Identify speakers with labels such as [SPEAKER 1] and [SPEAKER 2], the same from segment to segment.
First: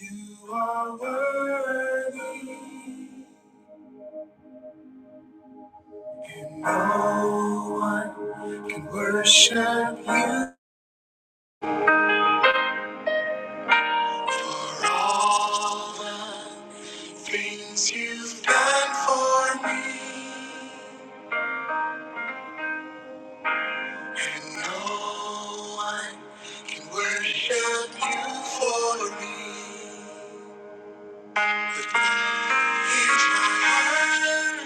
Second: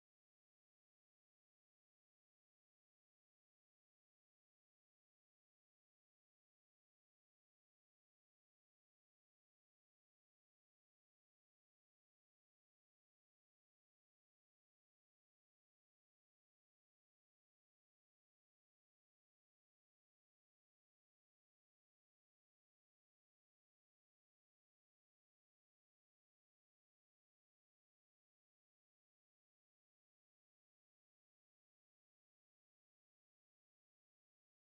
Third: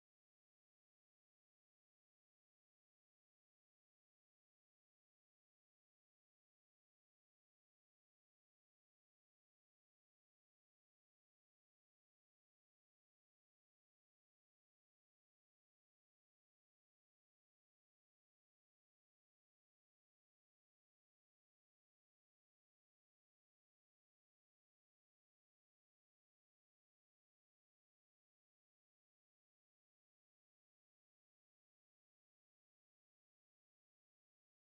[SPEAKER 1] You are worthy. No one can worship you. For all the things you've done for me. And no one can worship you for me. Here's my worship,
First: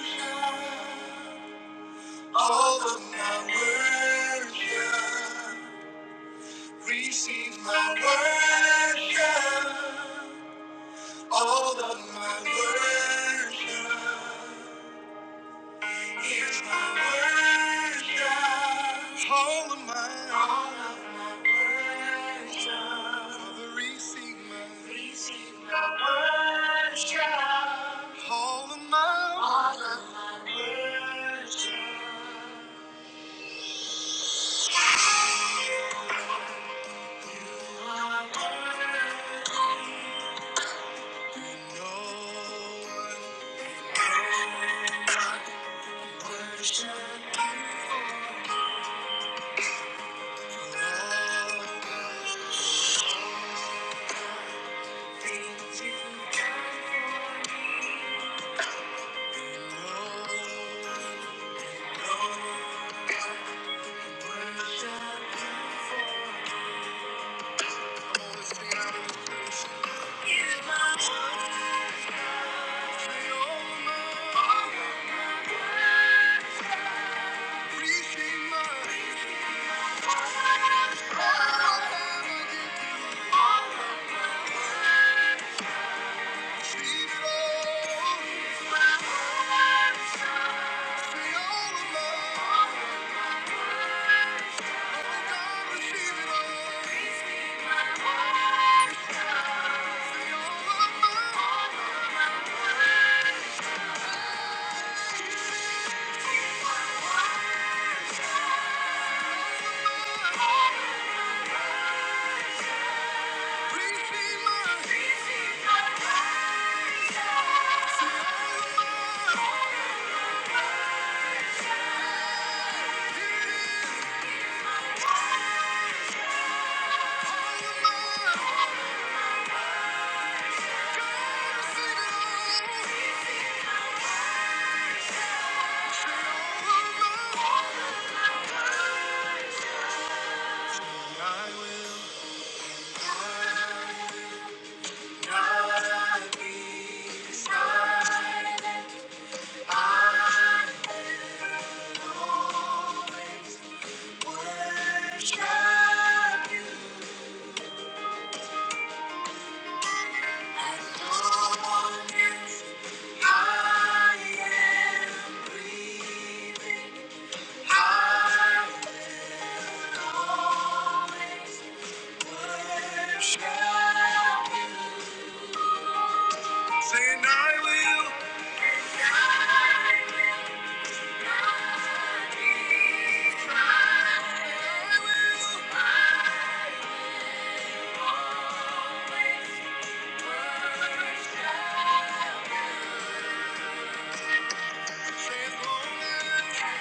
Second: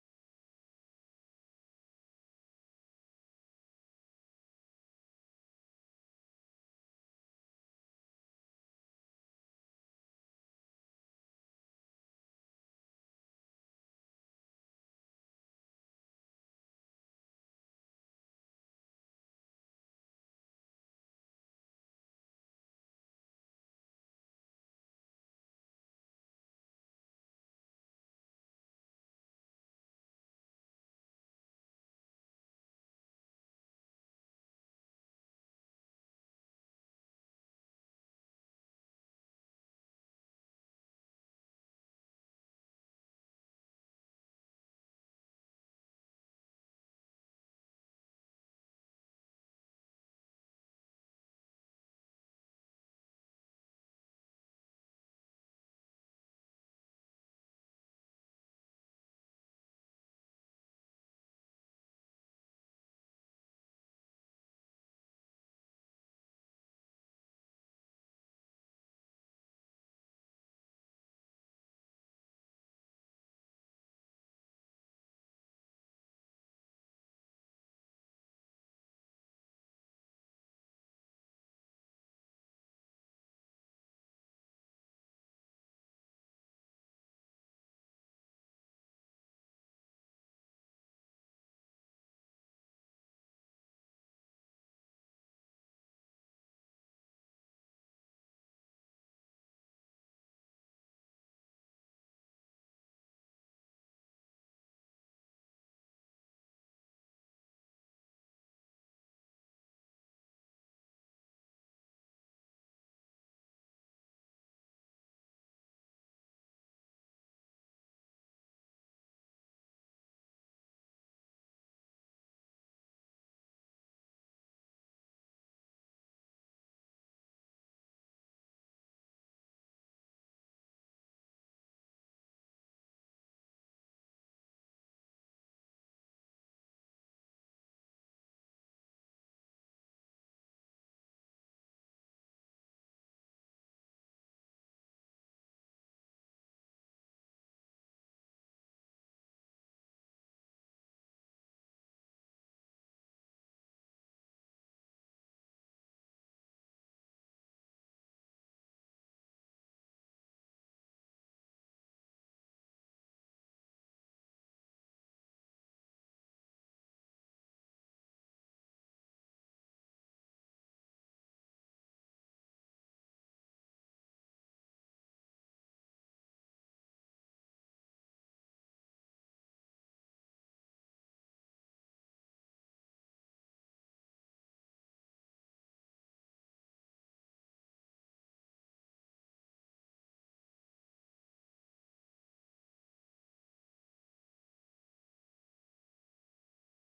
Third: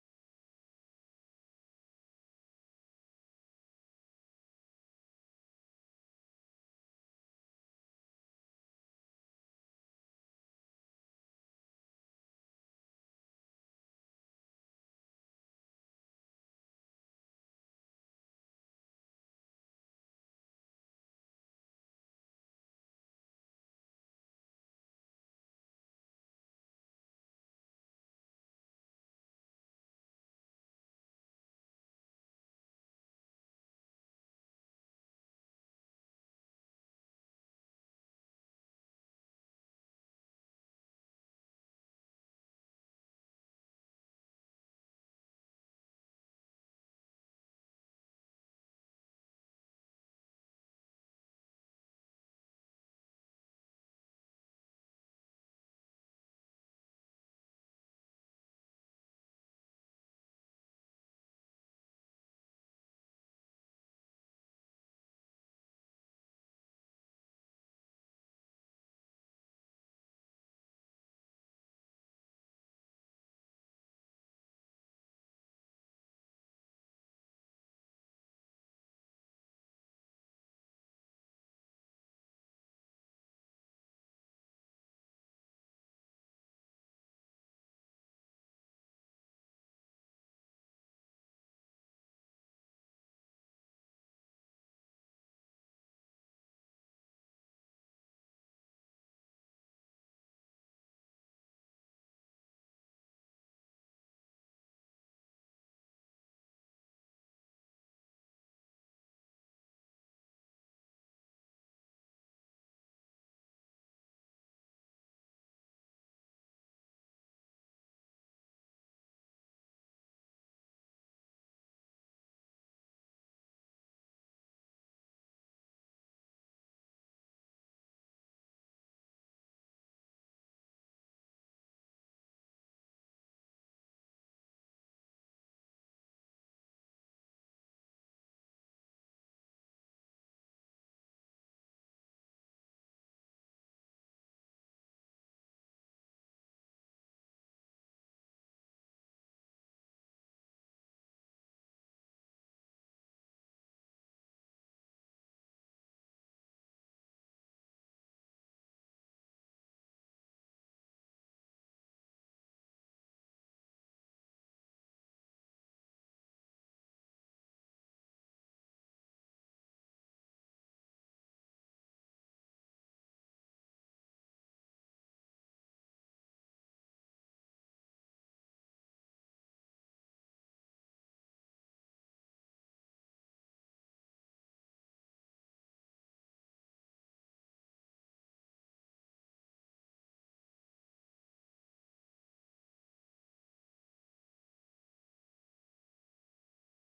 [SPEAKER 1] all of my worship. Receive my worship, all of my worship. Here's my worship. All of my All of my worship. Father, receive my. Receive my worship. All of my All of my worship. No one worship you. for All the things you've done for me. No, no. one Receive my Saying I will, saying I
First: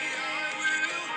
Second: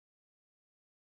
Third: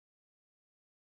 [SPEAKER 1] will, I will.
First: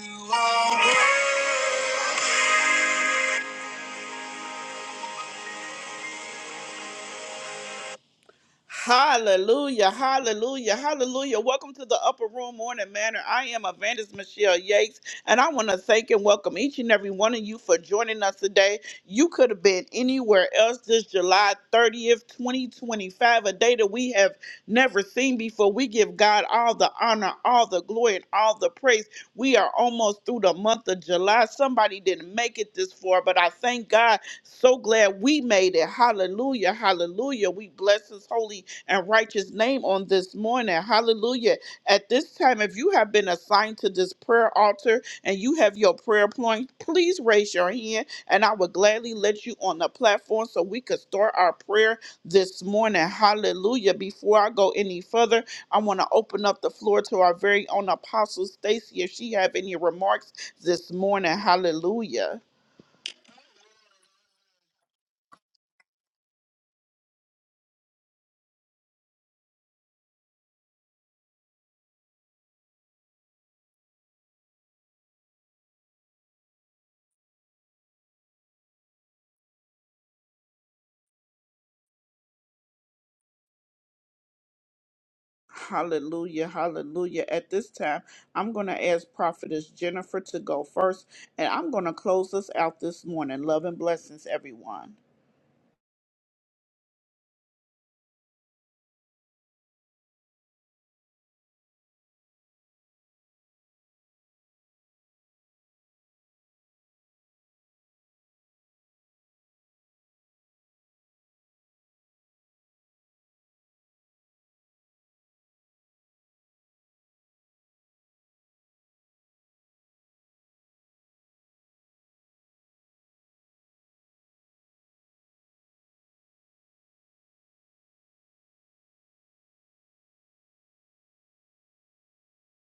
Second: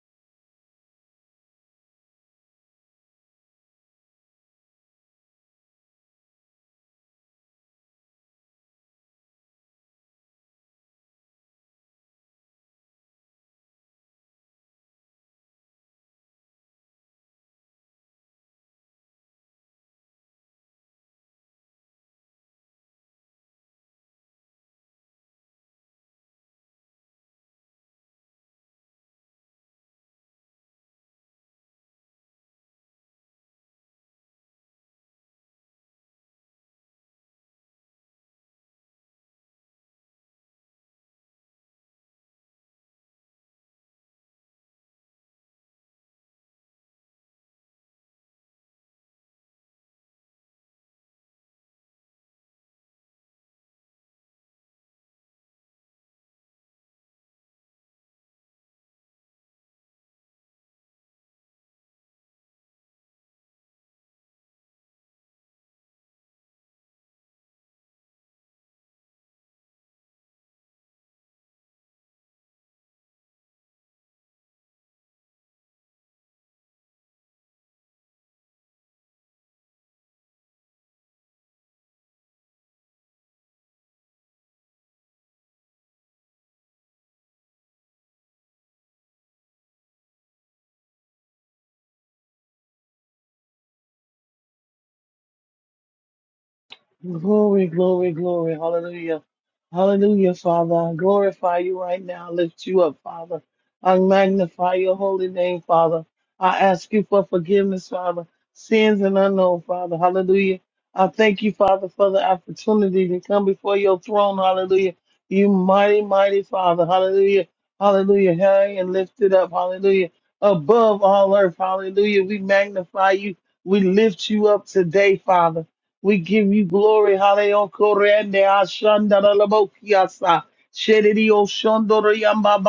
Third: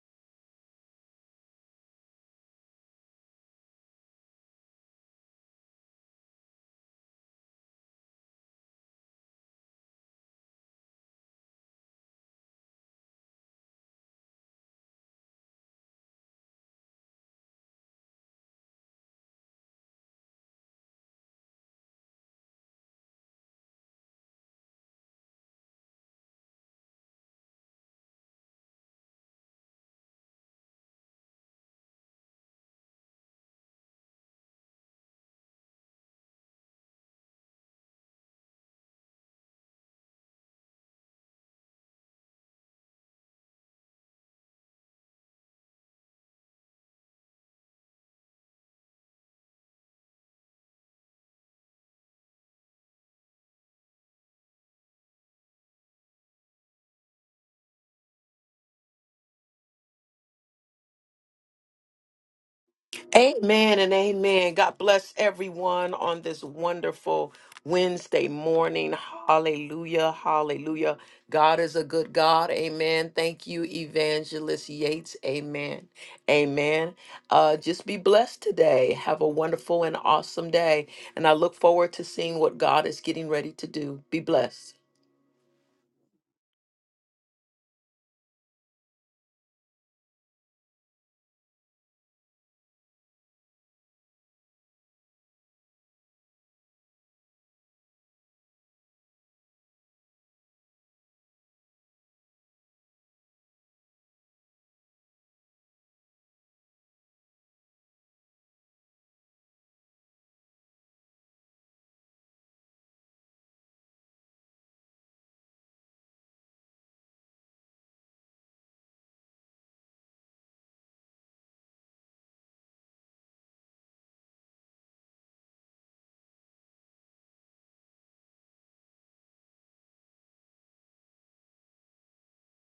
[SPEAKER 1] You are worthy. Hallelujah, hallelujah, hallelujah. Welcome to the Upper Room Morning Manor. I am Evangelist Michelle Yates, and I want to thank and welcome each and every one of you for joining us today. You could have been anywhere else this July 30th, 2025, a day that we have never seen before. We give God all the honor, all the glory, and all the praise. We are almost through the month of July. Somebody didn't make it this far, but I thank God. So glad we made it. Hallelujah, hallelujah. We bless His holy and righteous name on this morning. Hallelujah. At this time, if you have been assigned to this prayer altar and you have your prayer point, please raise your hand and I will gladly let you on the platform so we could start our prayer this morning. Hallelujah. Before I go any further, I want to open up the floor to our very own apostle Stacy if she have any remarks this morning. Hallelujah.
[SPEAKER 2] Amen and amen. God bless everyone on this wonderful Wednesday morning. Hallelujah. Hallelujah. God is a good God. Amen. Thank you, Evangelist Yates. Amen. Amen. Uh, just be blessed today. Have a wonderful and awesome day. And I look forward to seeing what God is getting ready to do. Be blessed.
[SPEAKER 1] Hallelujah, hallelujah. At this time, I'm going to ask Prophetess Jennifer to go first, and I'm going to close us out this morning. Love and blessings, everyone.
[SPEAKER 3] Glory, glory, glory. Hallelujah. Hallelujah, Father. I glorify you right now. I lift you up, Father. I magnify your holy name, Father. I ask you for forgiveness, Father. Sins and unknown, Father. Hallelujah. I thank you, Father, for the opportunity to come before your throne. Hallelujah. You mighty, mighty Father. Hallelujah. Hallelujah. High and lifted up. Hallelujah. Above all earth. Hallelujah. We magnify you. We lift you up today, Father. We give you glory. Hallelujah. Korende ashanda la la bo kiasa. Shedidi o shondoro yamba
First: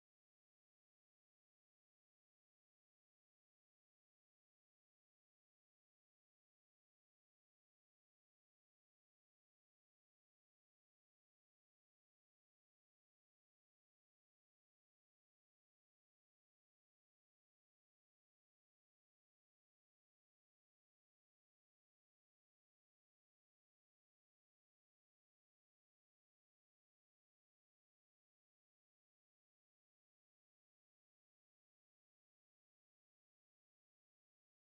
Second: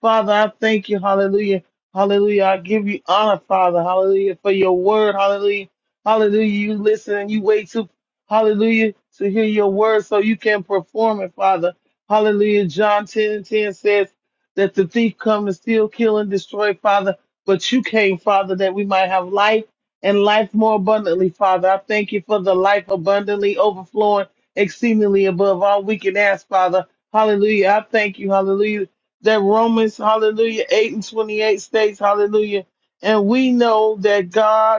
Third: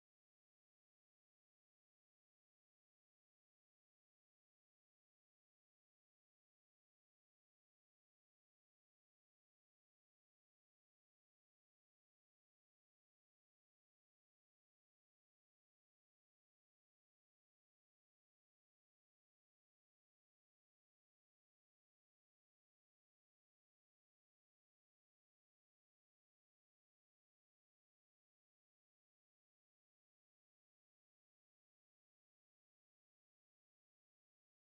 [SPEAKER 3] Father, I thank you. Hallelujah. Hallelujah. I give you honor, Father. Hallelujah. For your word. Hallelujah. Hallelujah. You listen and you wait to, hallelujah, to hear your word so you can perform it, Father. Hallelujah. John 10 and 10 says that the thief come to steal, kill, and destroy, Father. But you came, Father, that we might have life and life more abundantly, Father. I thank you for the life abundantly overflowing, exceedingly above all we can ask, Father. Hallelujah. I thank you, hallelujah, that Romans, hallelujah, 8 and 28 states, hallelujah. And we know that God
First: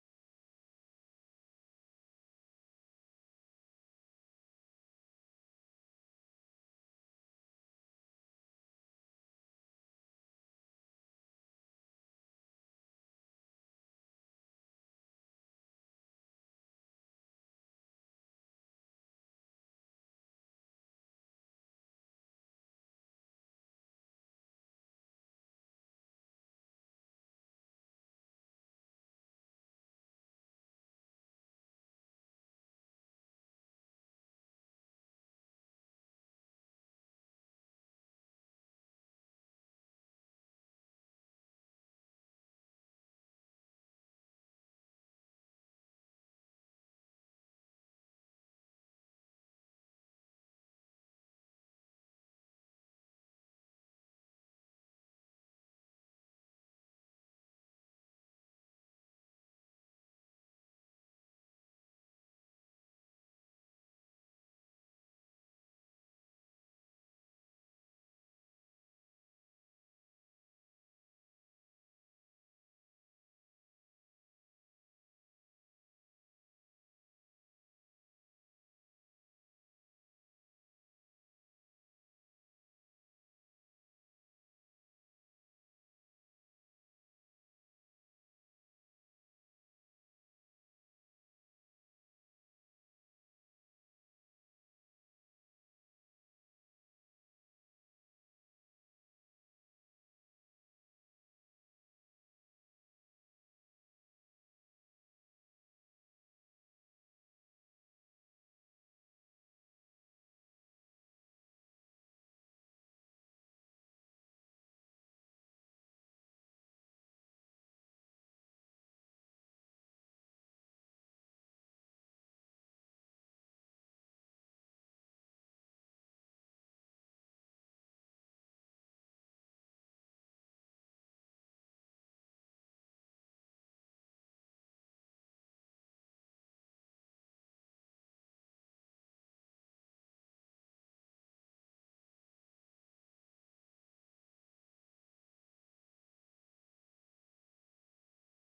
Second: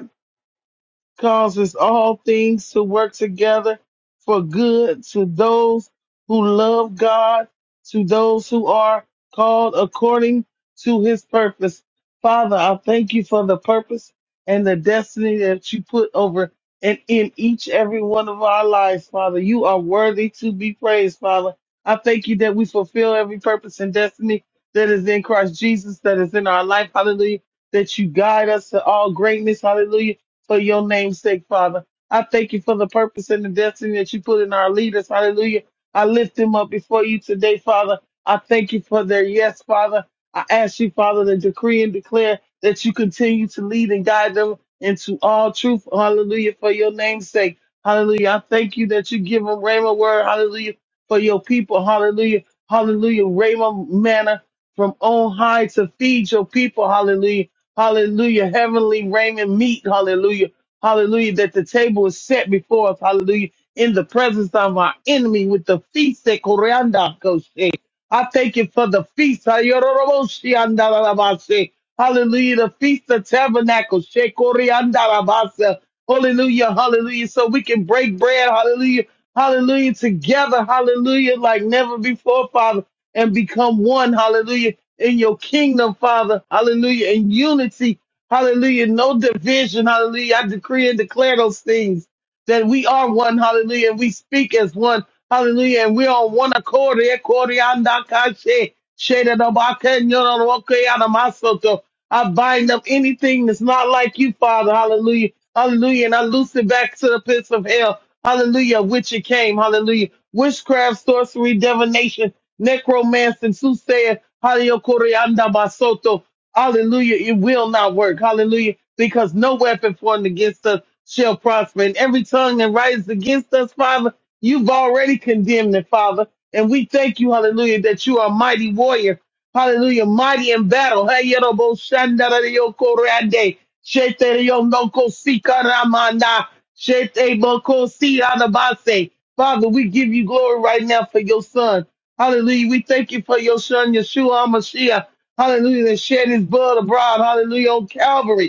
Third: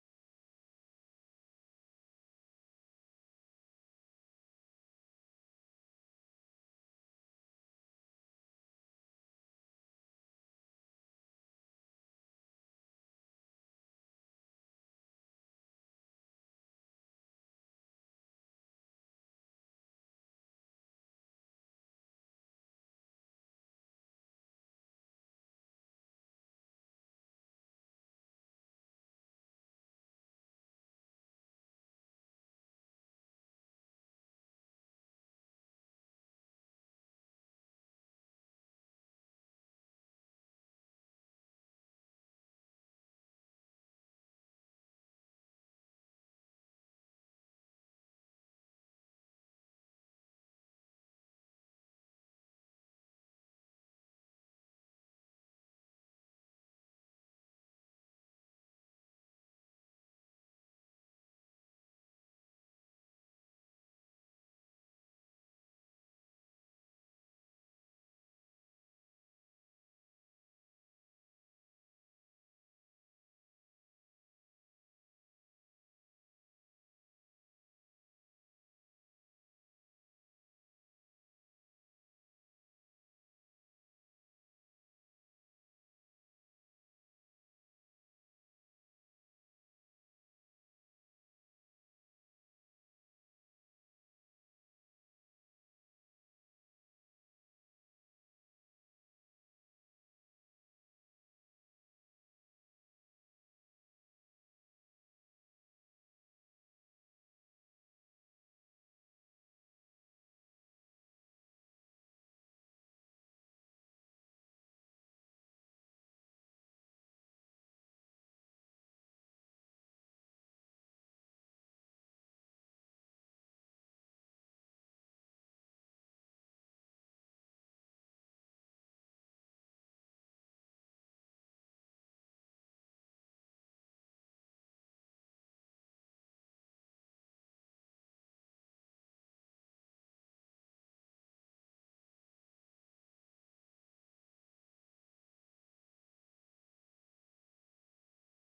[SPEAKER 3] causes all things to work together for good to those who love God, to those who are called according to his purpose. Father, I thank you for the purpose and the destiny that you put over and in each every one of our lives, Father. You are worthy to be praised, Father. I thank you that we fulfill every purpose and destiny that is in Christ Jesus, that is in our life. Hallelujah. That you guide us to all greatness. Hallelujah for your name's sake, Father. I thank you for the purpose and the destiny that you put in our leaders. Hallelujah. I lift them up before you today, Father. I thank you for their yes, Father. I ask you, Father, to decree and declare that you continue to lead and guide them into all truth. Hallelujah. For your name's sake. Hallelujah. I thank you that you give them Rhema word. Hallelujah. For your people. Hallelujah. Hallelujah. Rhema manna from on high to feed your people. Hallelujah Hallelujah. Heavenly Raymond meat. Hallelujah. Hallelujah. That the table is set before us. Hallelujah. In the presence of our enemy with the feast that Koreanda Koshe. I thank you for the feast. Ayororoboshi andarabase. Hallelujah. The feast of tabernacles. She Koreandarabase. Hallelujah. Hallelujah. So we can break bread. Hallelujah. Hallelujah. Together. Hallelujah. Like never before, Father and become one, hallelujah, in your kingdom, Father, hallelujah, in unity, hallelujah, no division, hallelujah. I decree and declare those things that we are one, hallelujah, and we speak as one, hallelujah, and we're on one accord. Eh, kori anda kashe, shede da ba ke nyoro ro ke ana masoto. I bind up anything that's not like you, Father, hallelujah, hallelujah, and I loose it back to the pits of hell. Hallelujah. Which it came. Hallelujah. Witchcraft, sorcery, divination, necromancy, soothsayer. Hallelujah. Koreanda basoto. Hallelujah. It will not work. Hallelujah. Because no weapon formed against us shall prosper. And every tongue that rises against us, Father, you've already condemned it, Father. And we thank you, hallelujah, that you are a mighty warrior. Hallelujah. Mighty in battle. Hey, Yerobo Shandarayoko Rande. Shete Yonoko Sika Ramana. Shete Boko Siranabase. Father, we give you glory right now for your son. Hallelujah. We thank you for your son, Yeshua HaMashiach. Hallelujah. That shed his blood abroad. Hallelujah. On Calvary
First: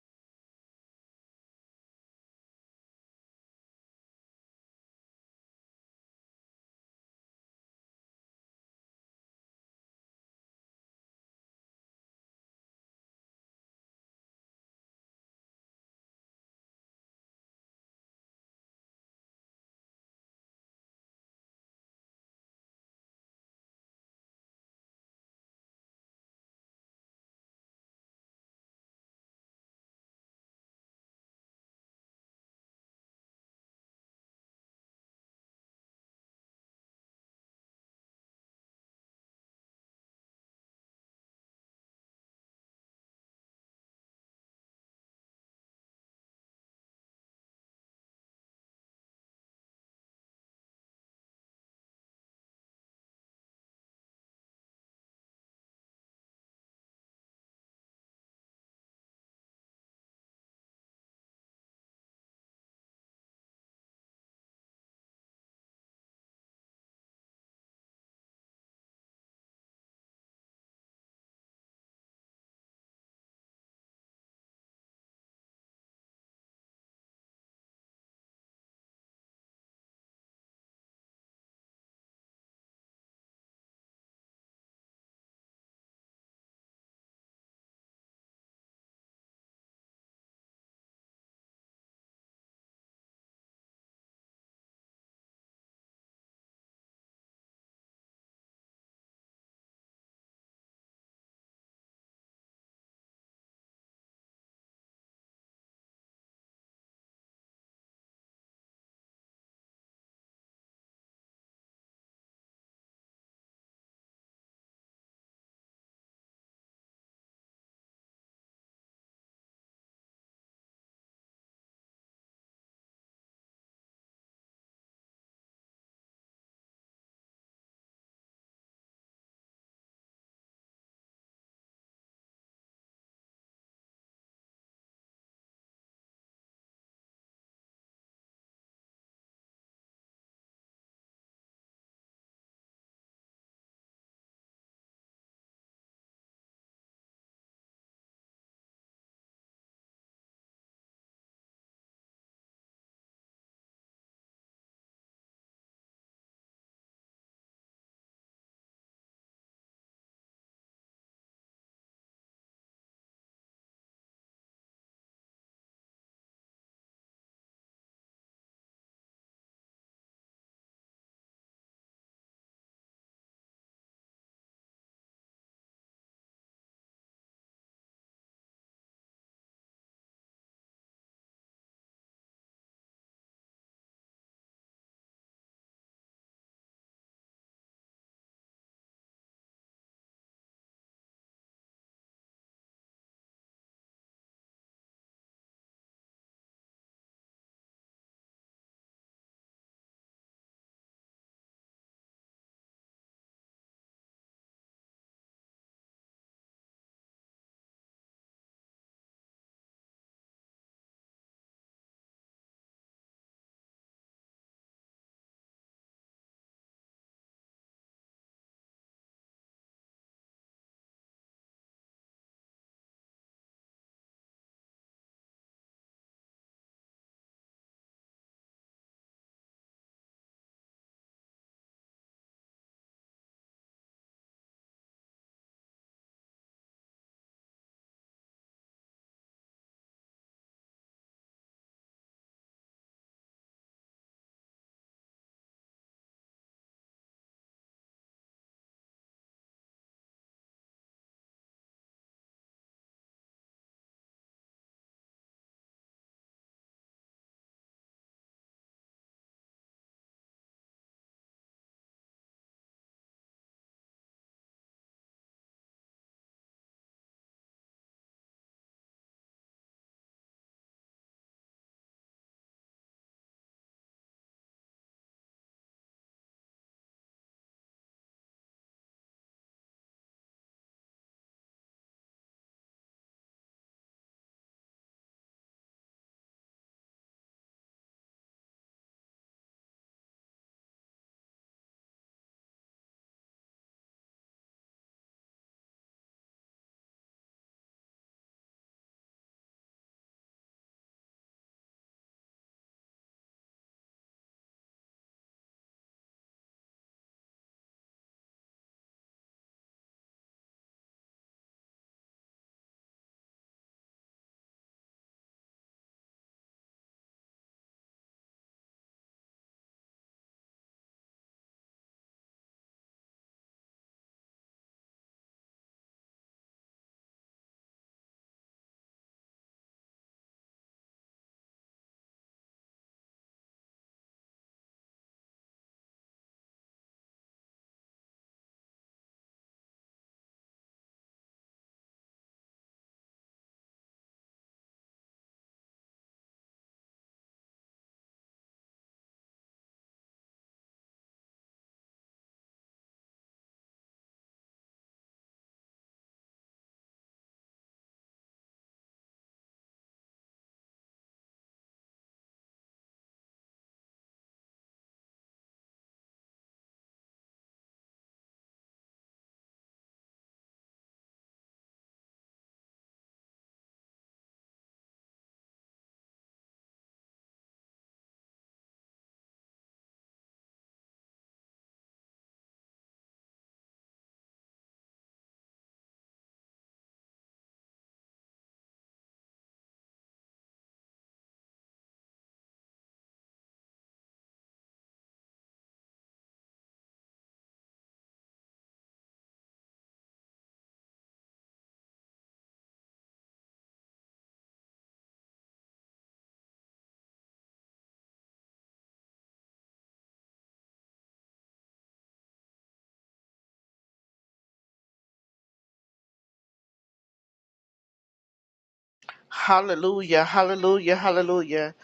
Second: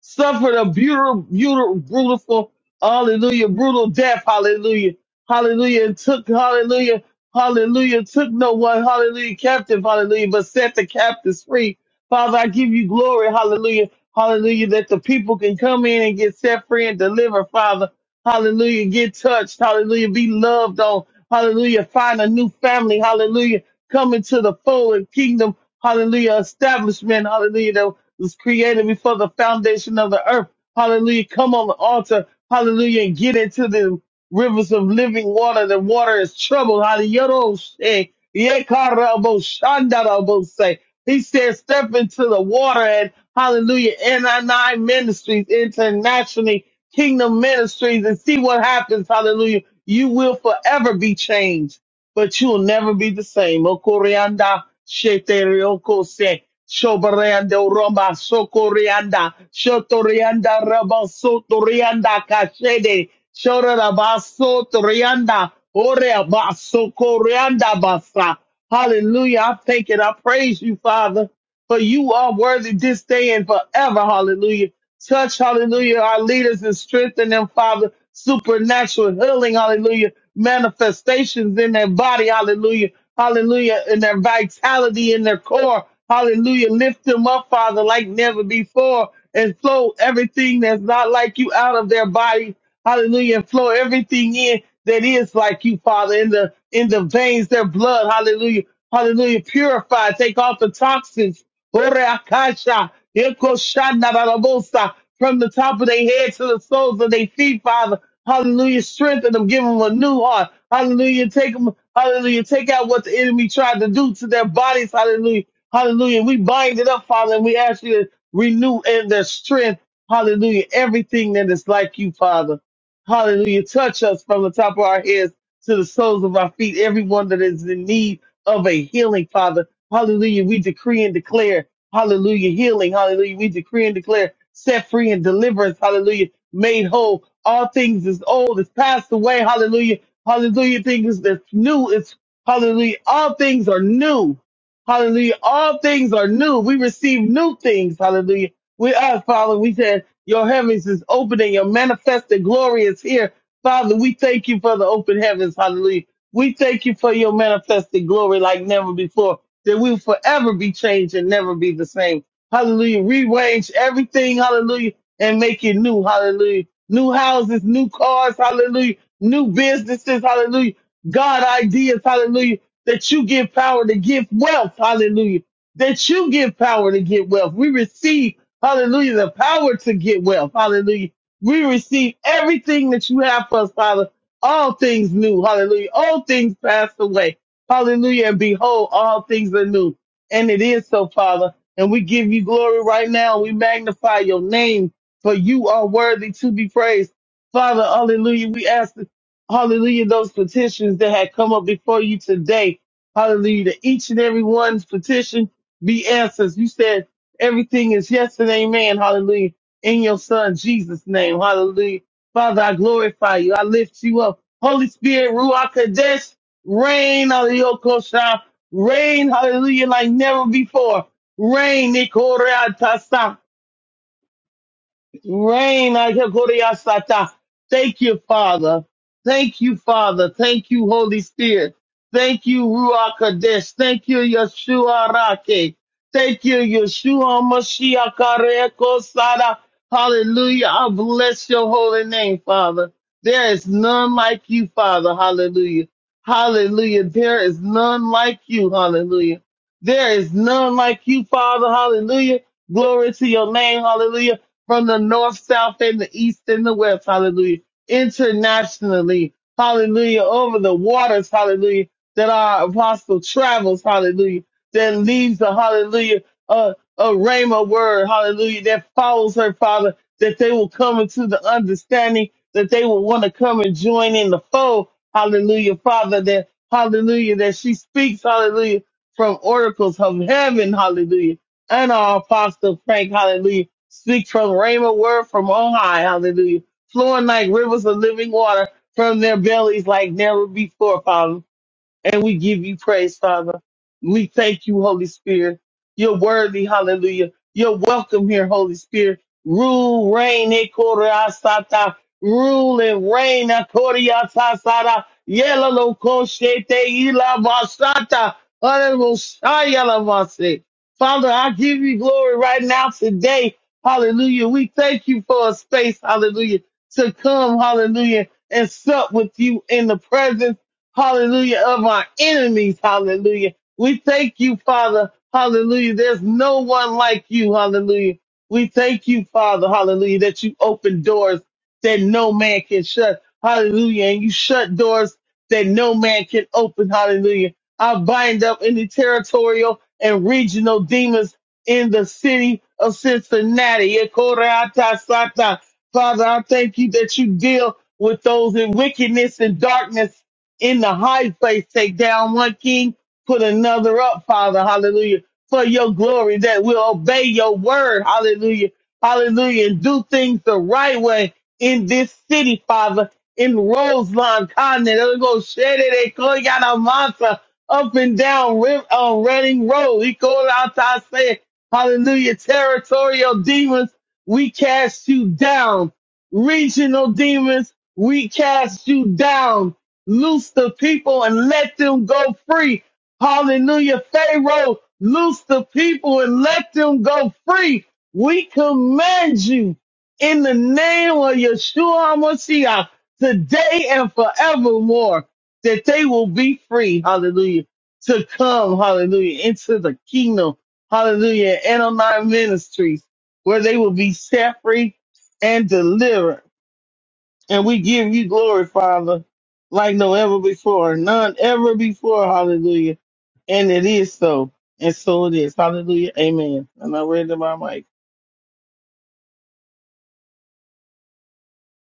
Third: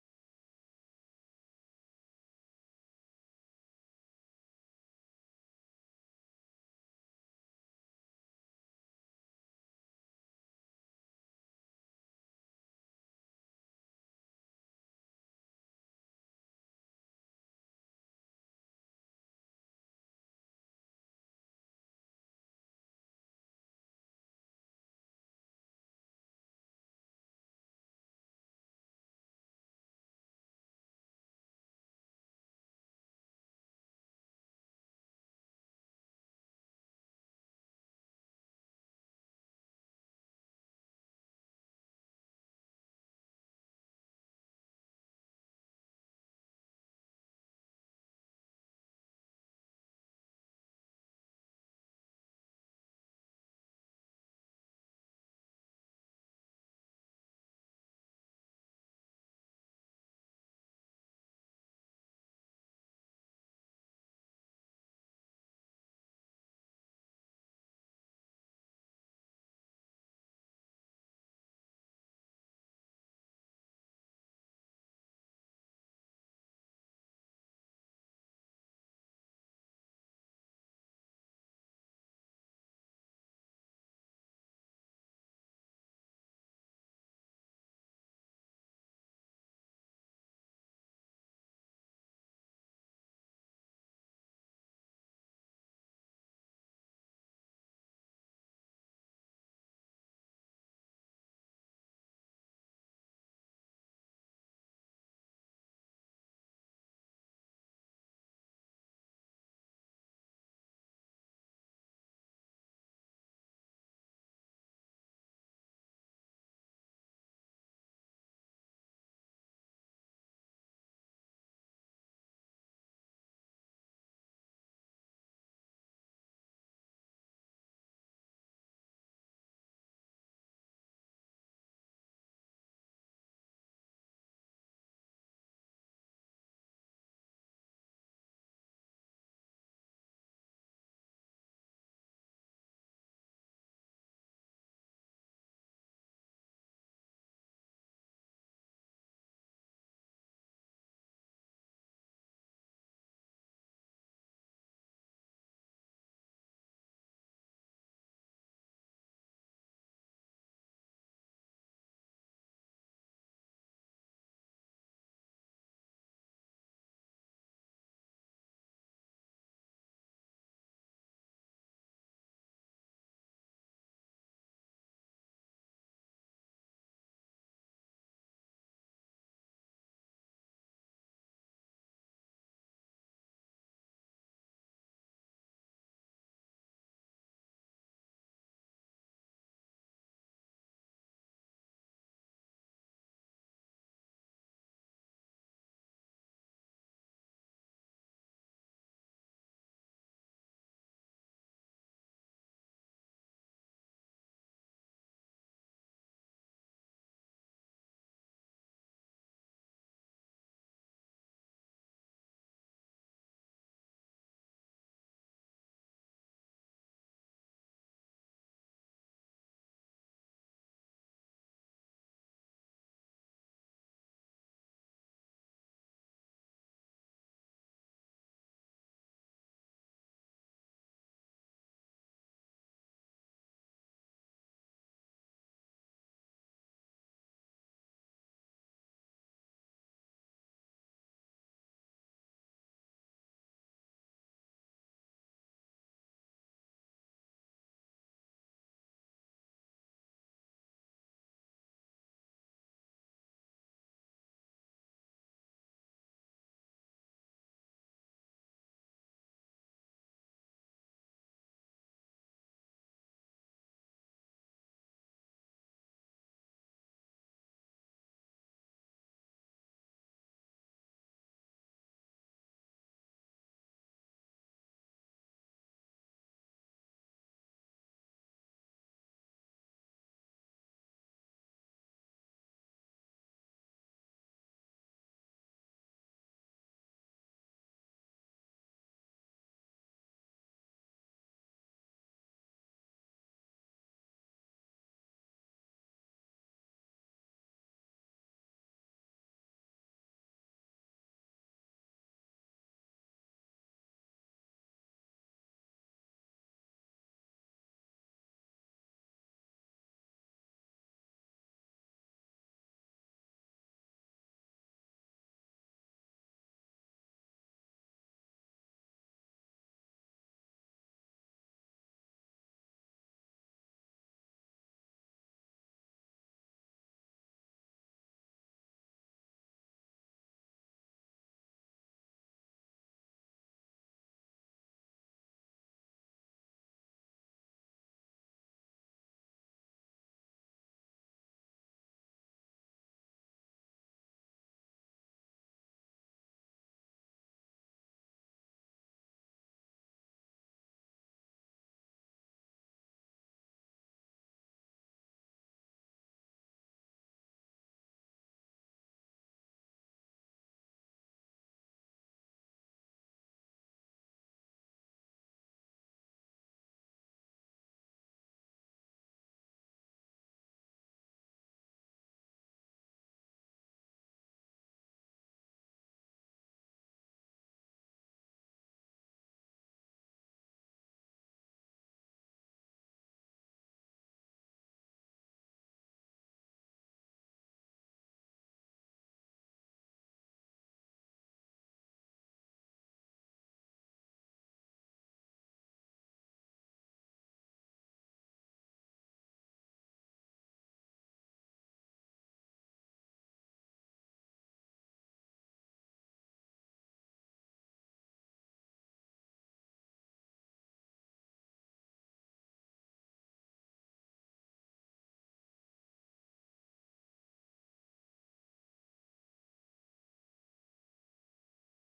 [SPEAKER 3] suffered a brutal, brutal, brutal, hallelujah, brutal death, hallelujah, hallelujah, and took, hallelujah, hallelujah, took no one, hallelujah, captive, hallelujah, but set the captives free. Father, I give you glory, hallelujah, hallelujah, that the people can come in and get set free and delivered, Father, hallelujah, get touched, hallelujah, be loved on, hallelujah, find a new family, hallelujah, come into the fold and kingdom, hallelujah, establishment, hallelujah, was created before the foundation of the earth. Hallelujah. Come on the altar. Hallelujah. And get into the rivers of living water. The water is troubled. Hallelujah. Yekaraboshandarabose. He said, step into the water and hallelujah, NI Ministries, internationally, Kingdom Ministries, and see what happens. Hallelujah. You will forever be changed but you'll never be the same. Okorianda, sheterioko se, shobarando roma, sokorianda, shotorianda, raba, sotorianda, kashede, shoraba, sotorianda, orea, ba, sokorianda, basa. Hallelujah. I thank it. I praise you, Father for you are worthy this day and forever. Hallelujah. Touch, hallelujah, our leaders and strengthen them, Father. Supernatural healing, hallelujah. Manifestations in their body, hallelujah. Hallelujah. In their vitality, in their core, hallelujah. Lift them up, Father, like never before and flow everything that's not like you out of their body. Hallelujah. And flow everything in that is like you, Father, in the, in the veins, their blood. Hallelujah. Hallelujah. Purify, take off the toxins Oreakasha, Ekoshana Barabosa, from the top of their head to the soles of their feet, Father. Hallelujah. Strengthen them. Give them a new heart. Hallelujah. Take them. Hallelujah. Take out what the enemy tried to do to their bodies. Hallelujah. Hallelujah. We bind it up, Father, and we ask you to renew in their strength. Hallelujah. Everything that is like you, Father. Hallelujah. Touch us from the top of our heads to the soles of our feet. Everyone that is in need of a healing, Father. Hallelujah. We decree and declare, hallelujah, healing. Hallelujah. We decree and declare set free and deliverance. Hallelujah. Made whole. All things is old is passed away. Hallelujah. Hallelujah. Things that's new is hallelujah. All things are new. Hallelujah. All things are new. We receive new things. Hallelujah. We are, Father, we said your heavens is open and your manifested glory is here. Father, we thank you for the open heavens. Hallelujah. We thank you for your manifested glory like never before, that we will forever be changed and never be the same. Hallelujah. Rearrange everything, hallelujah, and make it new, hallelujah. New houses, new cars, hallelujah. New businesses, hallelujah. God ideas, hallelujah. That you give power to give wealth, hallelujah. That you give power to get wealth. We receive, hallelujah, the power to get wealth, hallelujah. We receive everything that you have for us, Father all things new. Hallelujah. All things passed away. Hallelujah. And behold, all things are new. And it is so, Father. And we give you glory right now. We magnify your name, for you are worthy to be praised. Father, hallelujah. We ask, hallelujah, those petitions that had come up before you today. Hallelujah. That each and every one's petition be answered. You said everything is yes and amen. Hallelujah. In your son, Jesus' name. Hallelujah. Father, I glorify you. I lift you up. Holy Spirit, Ruach Kadesh, reign, hallelujah, Kosha. Reign, hallelujah, like never before. Reign, Nikorea Tasa. Rain, I hear Gloria Sata. Thank you, Father. Thank you, Father. Thank you, Holy Spirit. Thank you, Ruach Kadesh. Thank you, Yeshua Rake. Thank you, Yeshua Mashiach Kareko Sada. Hallelujah. I bless your holy name, Father. There is none like you, Father. Hallelujah. Hallelujah. There is none like you. Hallelujah. There is none like you, Father. Hallelujah. Glory to your name. Hallelujah from the north, south, and the east and the west. Hallelujah. Internationally. Hallelujah. Over the waters. Hallelujah. That our apostle travels. Hallelujah. That leaves the hallelujah, a, a rhema word. Hallelujah. That follows her, Father, that they will come into the understanding that they will want to come and join in the fold. Hallelujah. Father, that hallelujah, that she speaks. Hallelujah. From oracles of heaven. Hallelujah and our apostle Frank, hallelujah, speak from Rhema word from on high, hallelujah, flowing like rivers of living water from their bellies like never before, Father and we give you praise, Father. We thank you, Holy Spirit. You're worthy, hallelujah. You're welcome here, Holy Spirit. Rule, reign, ekorasata. Rule and reign, akoriasasara. Yela lo koshete ila basata. Honorable Shia Lavase. Father, I give you glory right now today. Hallelujah. We thank you for a space, hallelujah, to come, hallelujah, and sup with you in the presence hallelujah, of our enemies, hallelujah. We thank you, Father, hallelujah. There's no one like you, hallelujah. We thank you, Father, hallelujah, that you open doors that no man can shut, hallelujah, and you shut doors that no man can open, hallelujah. I bind up any territorial and regional demons in the city of Cincinnati. Father, I thank you that you deal with those in wickedness and darkness in the high place, take down one king, put another up, Father. Hallelujah. For your glory that we'll obey your word. Hallelujah. Hallelujah. And do things the right way in this city, Father, in Roseland, Continent. It'll go shed it. They call you out a monster up and down Ri- uh, Reading Road. He called out to say, Hallelujah. Territorial demons, we cast you down. Regional demons, we cast you down Loose the people and let them go free. Hallelujah. Pharaoh, loose the people and let them go free. We command you in the name of Yeshua HaMashiach today and forevermore that they will be free. Hallelujah. To come, hallelujah, into the kingdom. Hallelujah. And on our ministries where they will be set free and delivered and we give you glory, Father, like no ever before, none ever before. Hallelujah. And it is so. And so it is. Hallelujah. Amen. And I read the my mic.
[SPEAKER 1] Hallelujah, hallelujah, hallelujah.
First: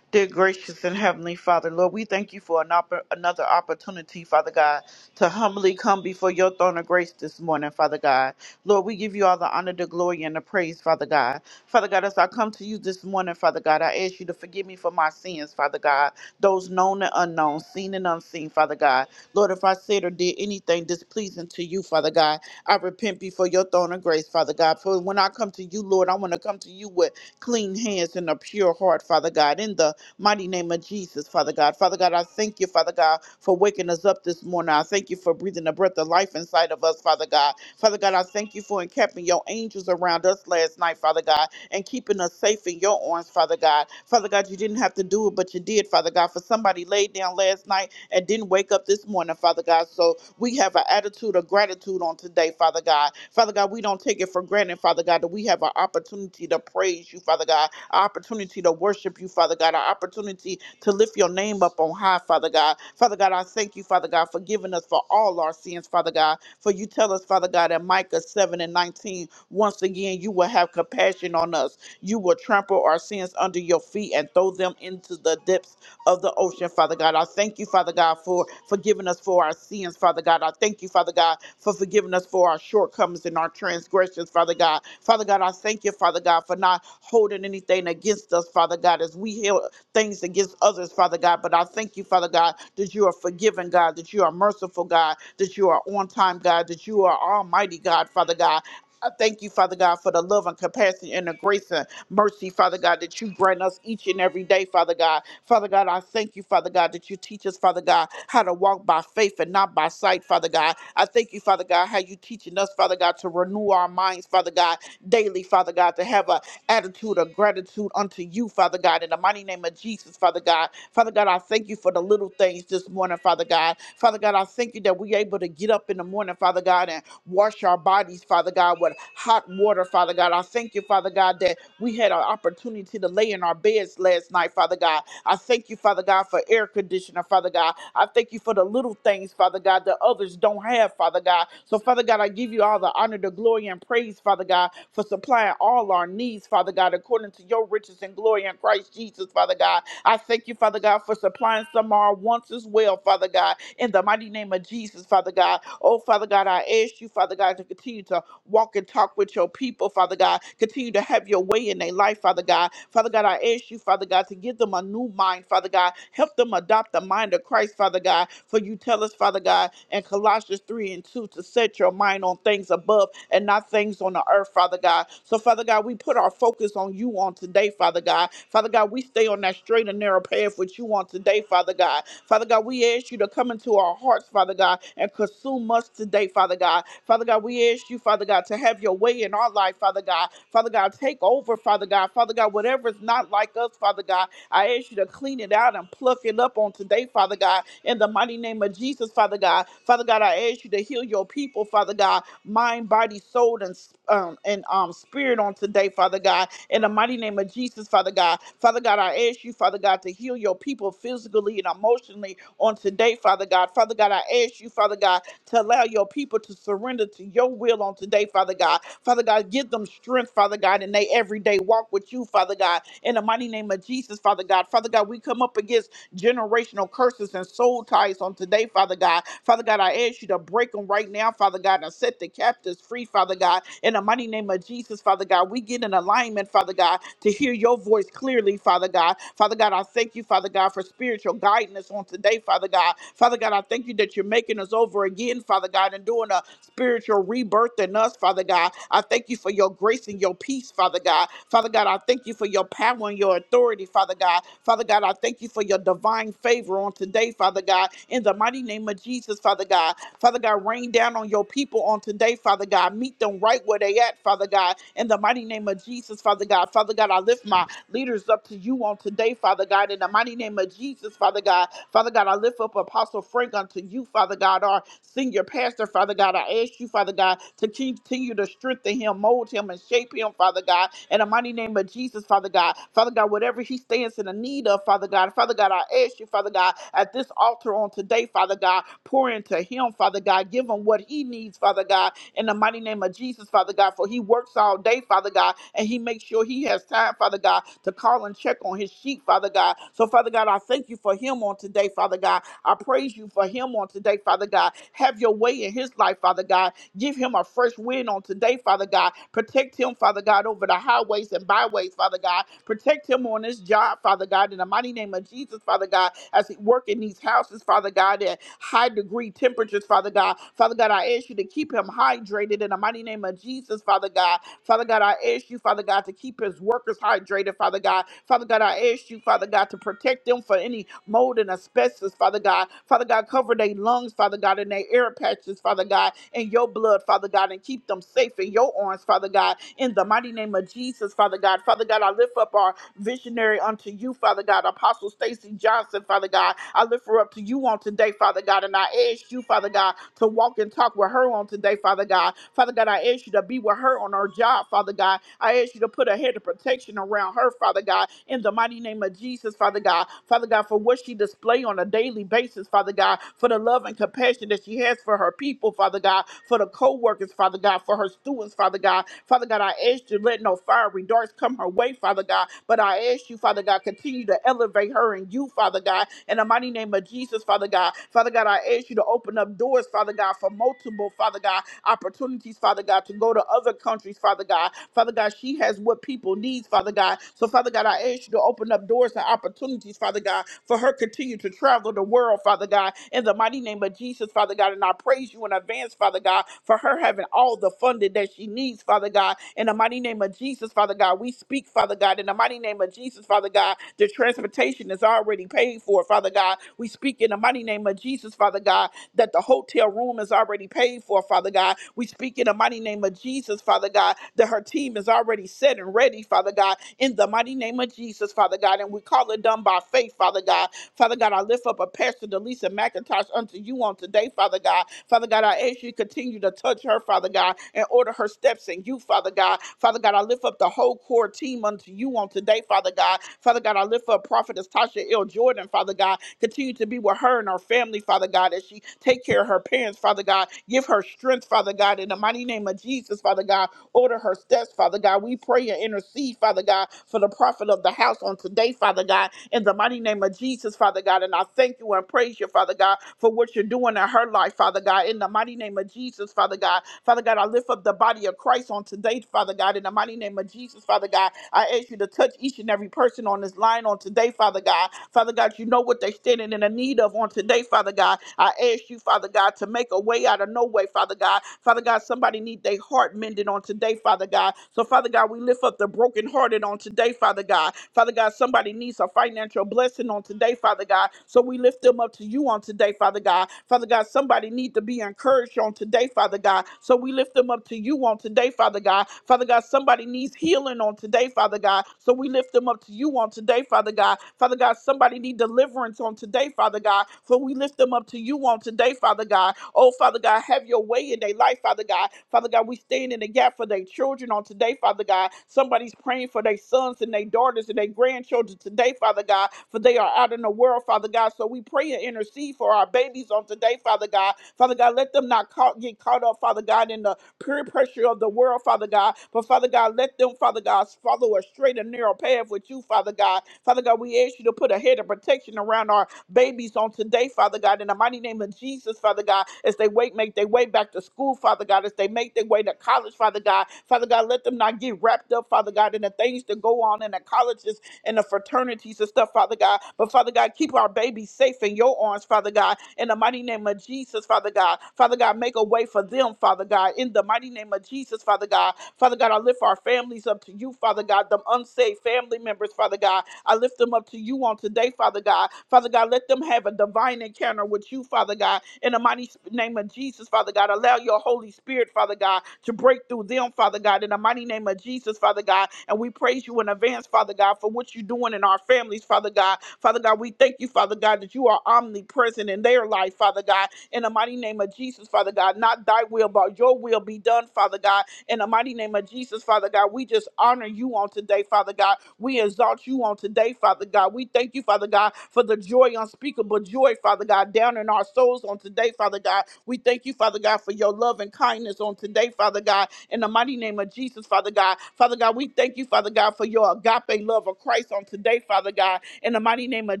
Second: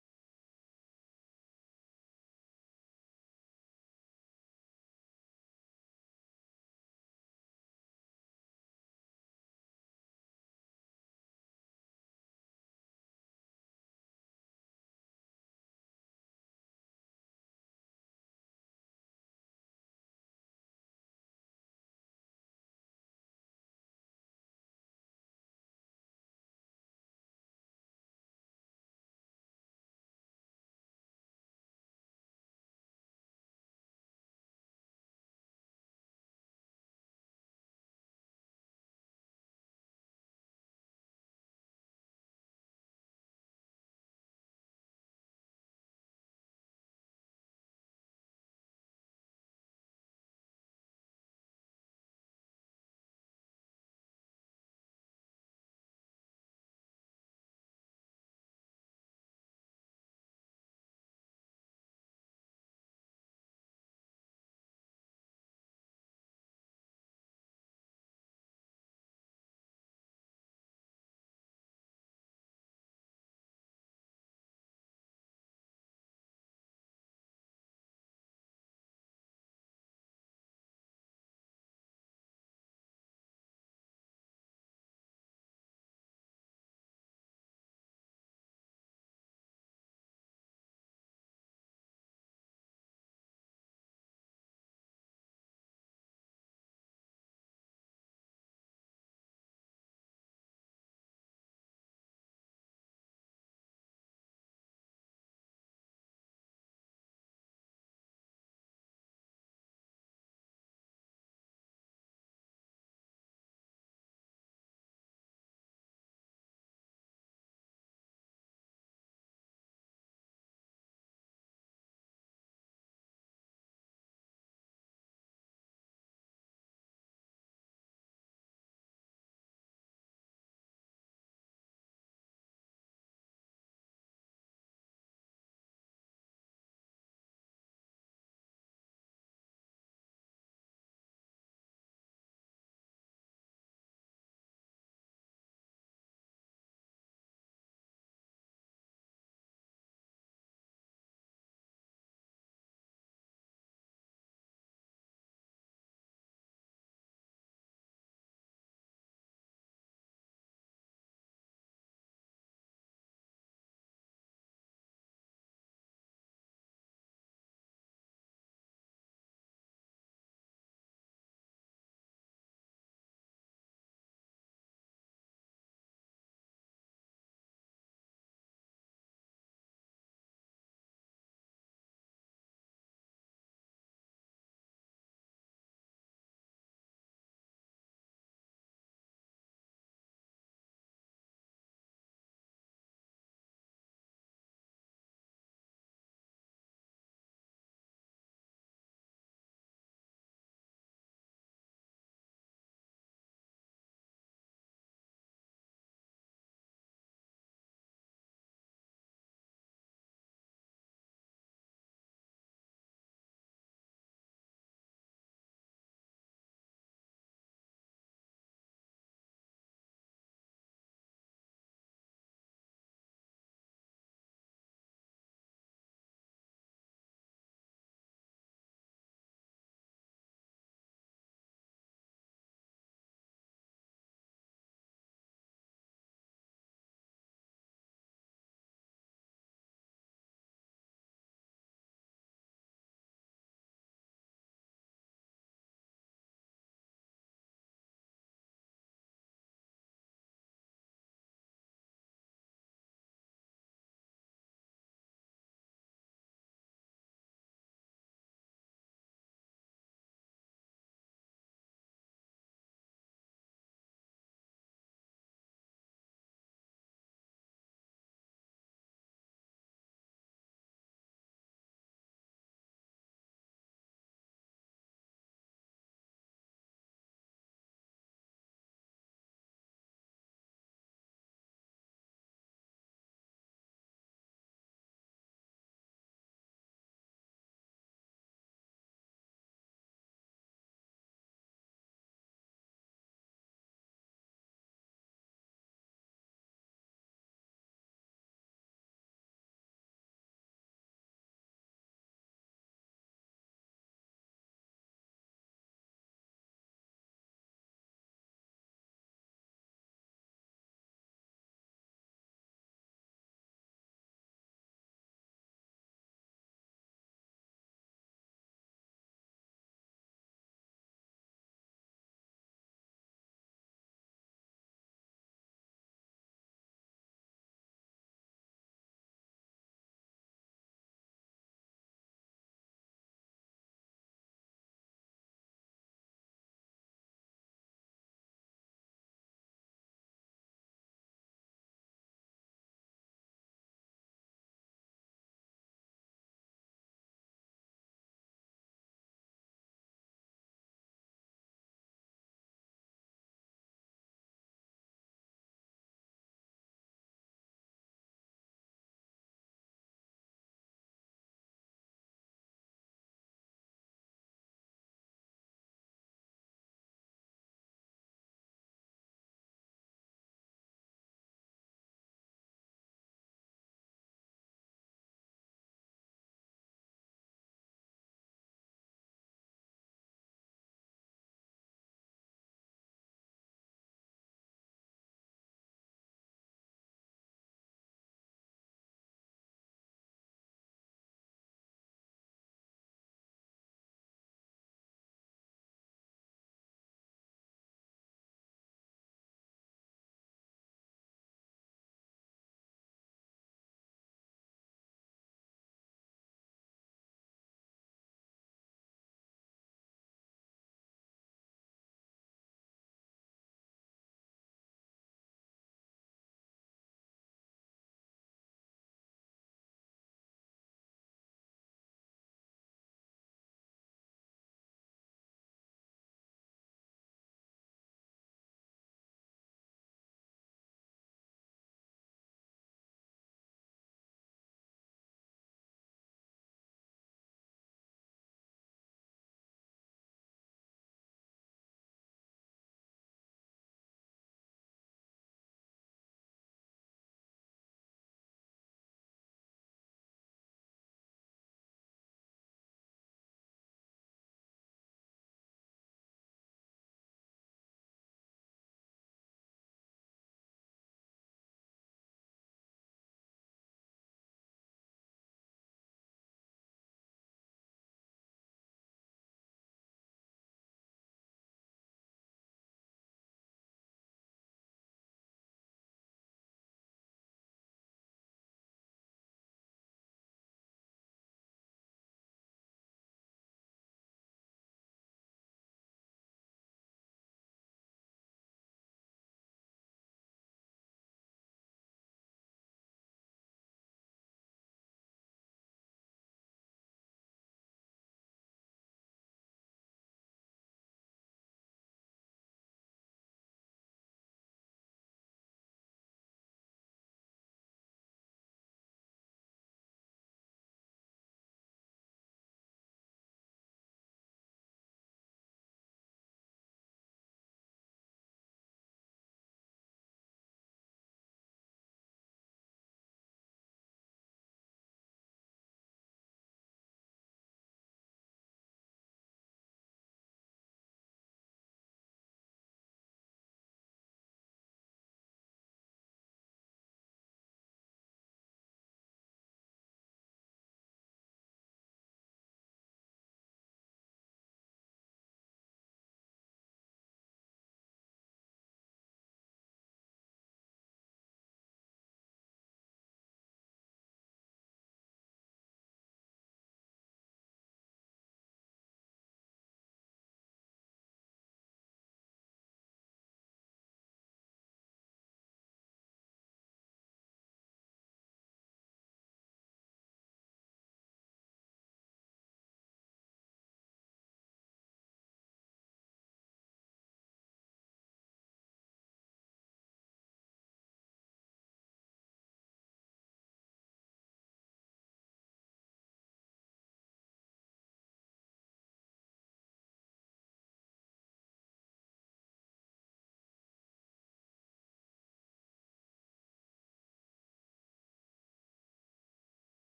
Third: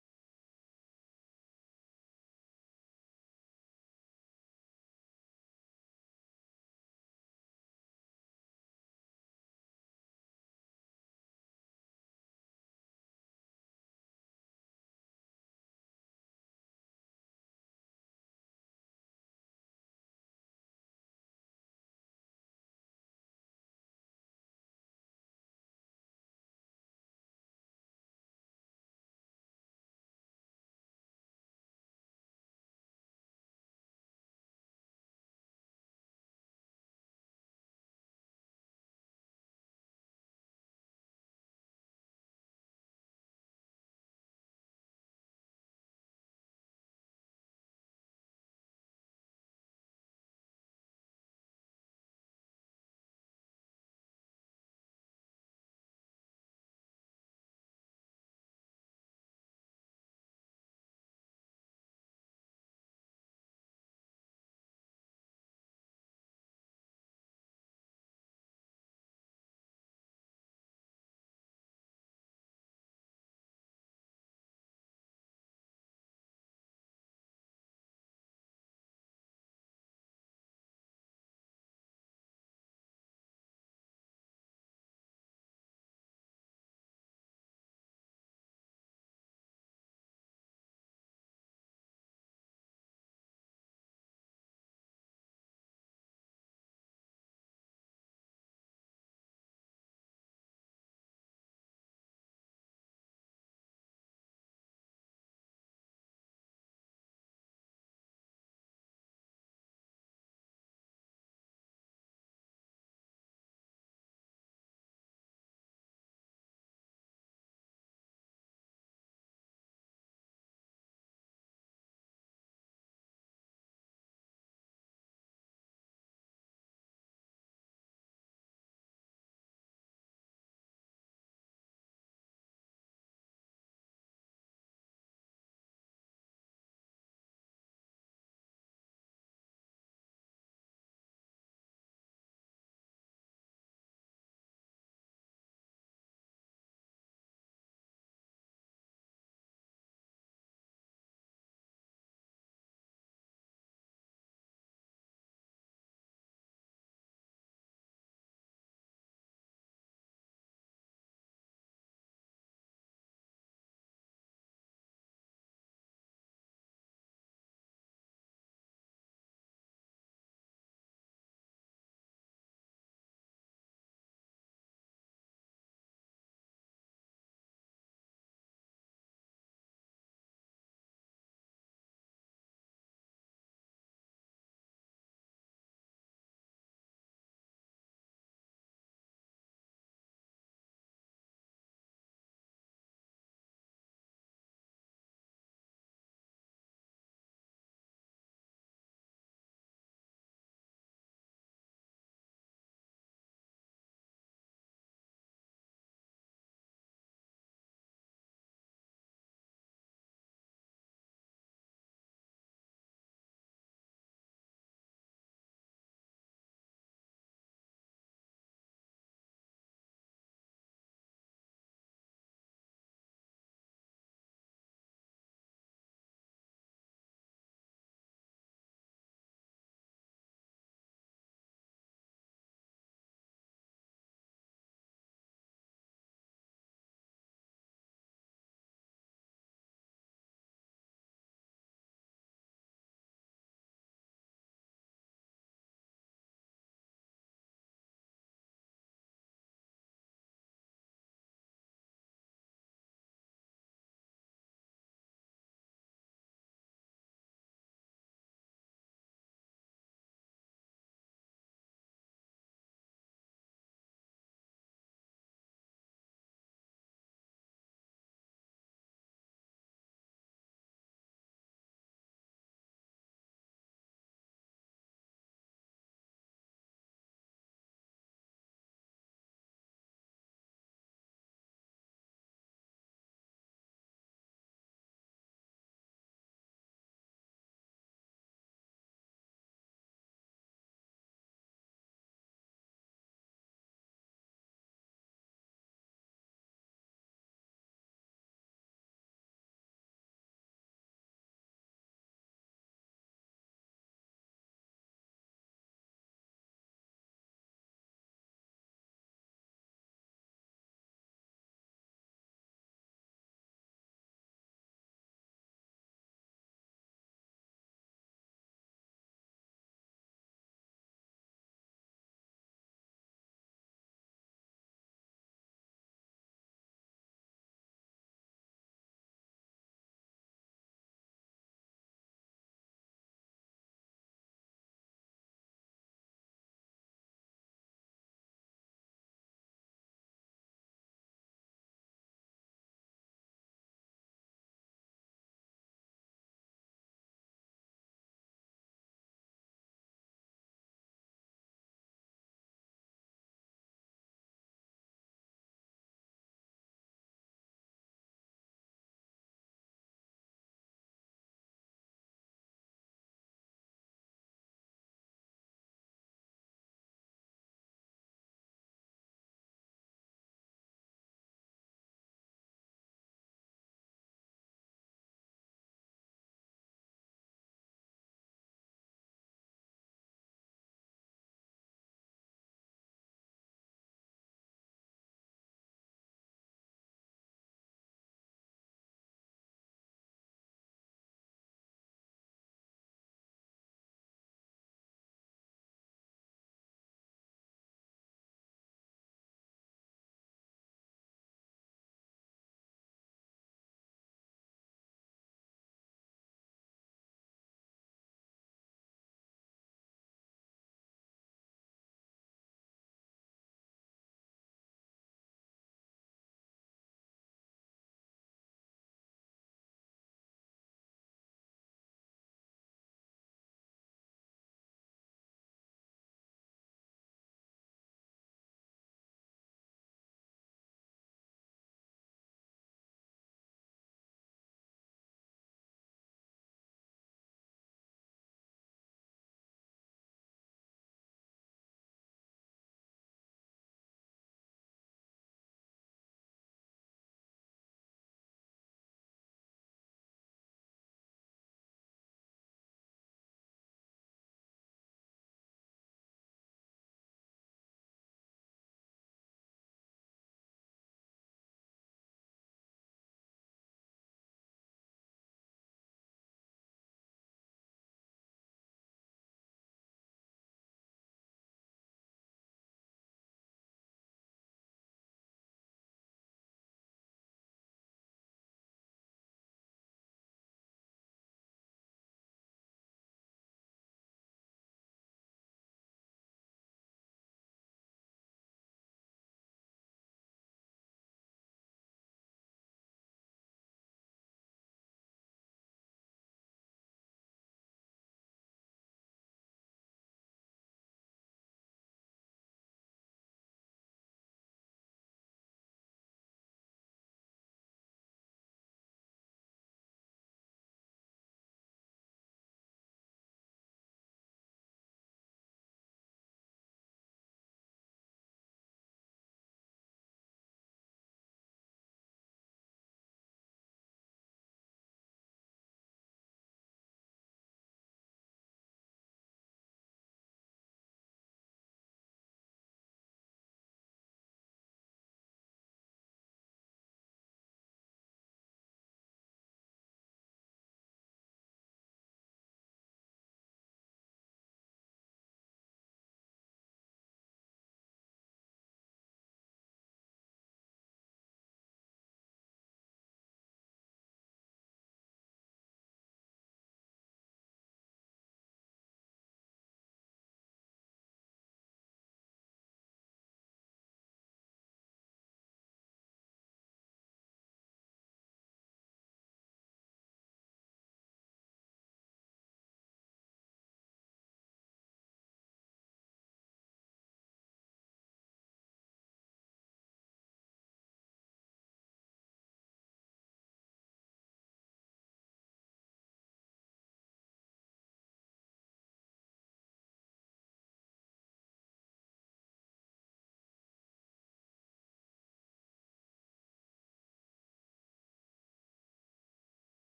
[SPEAKER 1] Dear gracious and heavenly Father, Lord, we thank you for an oppor- another opportunity, Father God, to humbly come before your throne of grace this morning, Father God. Lord, we give you all the honor, the glory, and the praise, Father God. Father God, as I come to you this morning, Father God, I ask you to forgive me for my sins, Father God, those known and unknown, seen and unseen, Father God. Lord, if I said or did anything displeasing to you, Father God, I repent before your throne of grace, Father God. For when I come to you, Lord, I want to come to you with clean hands and a pure heart, Father God, in the mighty name of Jesus, Father God. Father God, I thank you, Father God, for waking us up this morning. I thank you for breathing the breath of life inside of us, Father God. Father God, I thank you for encamping your angels around us last night, Father God, and keeping us safe in your arms, Father God. Father God, you didn't have to do it, but you did, Father God. For somebody laid down last night and didn't wake up this morning, Father God. So we have an attitude of gratitude on today, Father God. Father God, we don't take it for granted, Father God, that we have an opportunity to praise you, Father God our opportunity to worship you, Father God, our opportunity to lift your name up on high, Father God. Father God, I thank you, Father God, for giving us for all our sins, Father God. For you tell us, Father God, in Micah 7 and 19, once again, you will have compassion on us. You will trample our sins under your feet and throw them into the depths of the ocean, Father God. I thank you, Father God, for forgiving us for our sins, Father God. I thank you, Father God, for forgiving us for our shortcomings and our transgressions, Father God. Father God, I thank you, Father God, for not holding anything against us, Father God, as we held things against others, Father God. But I thank you, Father God, that you are forgiving, God, that you are merciful, God, that you are on time, God, that you are almighty, God, Father God. I thank you, Father God, for the love and compassion and the grace and mercy, Father God, that you grant us each and every day, Father God. Father God, I thank you, Father God, that you teach us, Father God, how to walk by faith and not by sight, Father God. I thank you, Father God, how you teaching us, Father God, to renew our minds, Father God, daily, Father God, to have an attitude of gratitude unto you, Father God, in the mighty name of Jesus, Father God. Father God, I thank you for the little things this morning, Father God. Father God, I thank you that we're able to get up in the morning, Father God, and Wash our bodies, Father God, with hot water, Father God. I thank you, Father God, that we had an opportunity to lay in our beds last night, Father God. I thank you, Father God, for air conditioner, Father God. I thank you for the little things, Father God, that others don't have, Father God. So, Father God, I give you all all the honor, the glory, and praise, Father God, for supplying all our needs, Father God, according to your riches and glory in Christ Jesus, Father God. I thank you, Father God, for supplying some of our wants as well, Father God, in the mighty name of Jesus, Father God. Oh, Father God, I ask you, Father God, to continue to Walk and talk with your people, Father God. Continue to have your way in their life, Father God. Father God, I ask you, Father God, to give them a new mind, Father God. Help them adopt the mind of Christ, Father God. For you tell us, Father God, in Colossians 3 and 2, to set your mind on things above and not things on the earth, Father God. So, Father God, we put our focus on you on today, Father God. Father God, we stay on that straight and narrow path with you do on today, Father God. Father God, we ask you to come into our hearts, Father God, and consume us today, Father God. Father God, we ask you, Father God, to have your way in our life, Father God. Father God, take over, Father God. Father God, whatever is not like us, Father God, I ask you to clean it out and pluck it up on today, Father God. In the mighty name of Jesus, Father God. Father God, I ask you to heal your people, Father God, mind, body, soul, and spirit um, and um, spirit on today, Father God, in the mighty name of Jesus, Father God. Father God, I ask you, Father God, to heal your people physically and emotionally on today, Father God. Father God, I ask you, Father God, to allow your people to surrender to your will on today, Father God. Father God, give them strength, Father God, in their everyday walk with you, Father God. In the mighty name of Jesus, Father God. Father God, we come up against generational curses and soul ties on today, Father God. Father God, I ask you to break them right now, Father God, and set the captives free, Father God. In the mighty name of Jesus, Father God, we get in alignment, Father God, to hear your voice clearly, Father God. Father God, I thank you, Father God, for spiritual guidance on today, Father God. Father God, I thank you that you're making us over again, Father God, and doing a spiritual rebirth in us, Father God. I thank you for your grace and your peace, Father God. Father God, I thank you for your power and your authority, Father God. Father God, I thank you for your divine favor on today, Father God. In the mighty name of Jesus, Father God. Father God, rain down on your people on today, Father God. Meet them right where they at, Father God. In the mighty name of Jesus, Father God. Father God, I lift my leaders up to you on today, Father God. In the mighty name of Jesus, Father God. Father God, I lift up Apostle Frank unto you, Father God, our senior pastor, Father God. I ask you, Father. Father God, to continue to strengthen him, mold him, and shape him, Father God, in the mighty name of Jesus, Father God. Father God, whatever he stands in the need of, Father God, Father God, I ask you, Father God, at this altar on today, Father God, pour into him, Father God, give him what he needs, Father God, in the mighty name of Jesus, Father God, for he works all day, Father God, and he makes sure he has time, Father God, to call and check on his sheep, Father God. So, Father God, I thank you for him on today, Father God. I praise you for him on today, Father God. Have your way in his life, Father God Give him a fresh wind on today, Father God. Protect him, Father God, over the highways and byways, Father God. Protect him on his job, Father God, in the mighty name of Jesus, Father God, as he work in these houses, Father God, at high degree temperatures, Father God. Father God, I ask you to keep him hydrated in the mighty name of Jesus, Father God. Father Father God, I ask you, Father God, to keep his workers hydrated, Father God. Father God, I ask you, Father God, to protect them for any mold and asbestos, Father God. Father God, cover their lungs, Father God, and their air patches, Father God, in your blood, Father God, and keep them safe in your arms, Father God. In the mighty name of Jesus, Father God. Father God, I lift up our visionary unto you, Father God. Apostle Stacy Johnson, Father God. I lift her up to you on today, Father God. And I ask you, Father God, to walk and talk with her on today, Father God. Father God, I ask you to be with her on her job, Father God. I ask you to put a head of protection around her, Father God, in the mighty name of Jesus, Father God. Father God, for what she display on a daily basis, Father God, for the love and compassion that she has for her people, Father God, for the co-workers, Father God, for her students, Father God. Father God. Father God, I ask you, let no fiery darts come her way, Father God. But I ask you, Father God, continue to elevate her and you, Father God, in the mighty name of Jesus, Father God. Father God, I ask you to open up doors, Father God, for multiple, Father God, opportunities, Father God, to go to other countries, Father God. Father God, she has what people need, Father God. So, Father God, I ask you to open up doors and opportunities, Father God, for her continue to travel the world, Father God, in the mighty name of Jesus, Father God. And I praise you in advance, Father God, for her having all the funding that she needs, Father God. In the mighty name of Jesus, Father God, we speak, Father God. In the mighty name of Jesus, Father God, the transportation is already paid for, Father God. We speak in the mighty name of Jesus, Father God, that the hotel room is already paid for, Father God. We speak in the mighty name of Jesus, Father God, that her team is already set and ready, Father God, in the mighty name of Jesus, Father God. And we call it done by faith, Father God. Father God, I lift up a Pastor Delisa McIntosh unto you on today, Father God. Father God, I ask you to continue to touch her, Father God, and order her steps in you, Father God. Father God, I lift up the whole core team unto you on today, Father God. Father God, I lift up Prophetess Tasha L. Jordan, Father God. Continue to be with her and her family, Father God, as she take care of her parents, Father God. Give her strength, Father God, in the mighty name of Jesus, Father God. Order her steps, Father. Father God. We pray and intercede, Father God, for the prophet of the house on today, Father God, in the mighty name of Jesus, Father God. And I thank you and praise you, Father God, for what you're doing in her life, Father God, in the mighty name of Jesus, Father God. Father God, I lift up the body of Christ on today, Father God, in the mighty name of Jesus, Father God. I ask you to touch each and every person on this line on today, Father God. Father God, you know what they're standing in the need of on today, Father God. I ask you, you, Father God, to make a way out of no way, Father God. Father God, somebody need their heart mended on today, Father God. So, Father God, we lift up the brokenhearted on today, Father God. Father God, somebody needs a financial blessing on today, Father God. So we lift them up to you on today, Father God. Father God, somebody need to be encouraged on today, Father God. So we lift them up to you on today, Father God. Father God, somebody needs healing on today, Father God. So we lift them up to you you on today, Father God. Father God, somebody need deliverance on today, Father God. For we lift them up to you on today, Father God. Oh, Father God, have your way in their life, Father God. Father God, we stand in the gap for their children on today, Father God. Somebody's praying for their sons and their daughters and their grandchildren today, Father God, for they are out in the world, Father God. So we pray and intercede for our babies on today, Father God. Father God, let them not caught, get caught up, Father God, in the peer pressure of the world, Father God. But Father God, let them, Father God, follow a straight and narrow path with you, Father God. Father God, we ask you to put a head of protection around our babies on today, Father God, in the mighty name of Jesus, Father God, as they wait, make their way back to school, Father God, as they make their way to college, Father God. Father God, let them not get wrapped up, Father God, in the things that go on in the colleges and the fraternities and stuff, Father God. But Father God, keep our babies safe in your arms, Father God. In the mighty name of Jesus, Father God. Father God, make a way for them, Father God. In the mighty name of Jesus, Father God. Father God, I lift our families up to you, Father God, them unsaved family members, Father God. I lift them up to you on today, Father God. Father God, let them have a divine encounter with you, Father God. In the mighty sp- name of Jesus, Father God, allow your Holy Spirit, Father God, to break through them, Father God. In the mighty name of Jesus, Father God. And we praise you in advance, Father God, for what you're doing in our families, Father God. Father God, we thank you, Father God, that you are omnipresent in their life, Father God. In the mighty name of Jesus, Father God, not thy will, but your will be done, Father God in the mighty name of Jesus, Father God, we just honor you on today, Father God. We exalt you on today, Father God. We thank you, Father God, for the joy, unspeakable joy, Father God, down in our souls on today, Father God. We thank you, Father God, for your love and kindness on today, Father God. In the mighty name of Jesus, Father God. Father God, we thank you, Father God, for your agape love of Christ on today, Father God in the mighty name of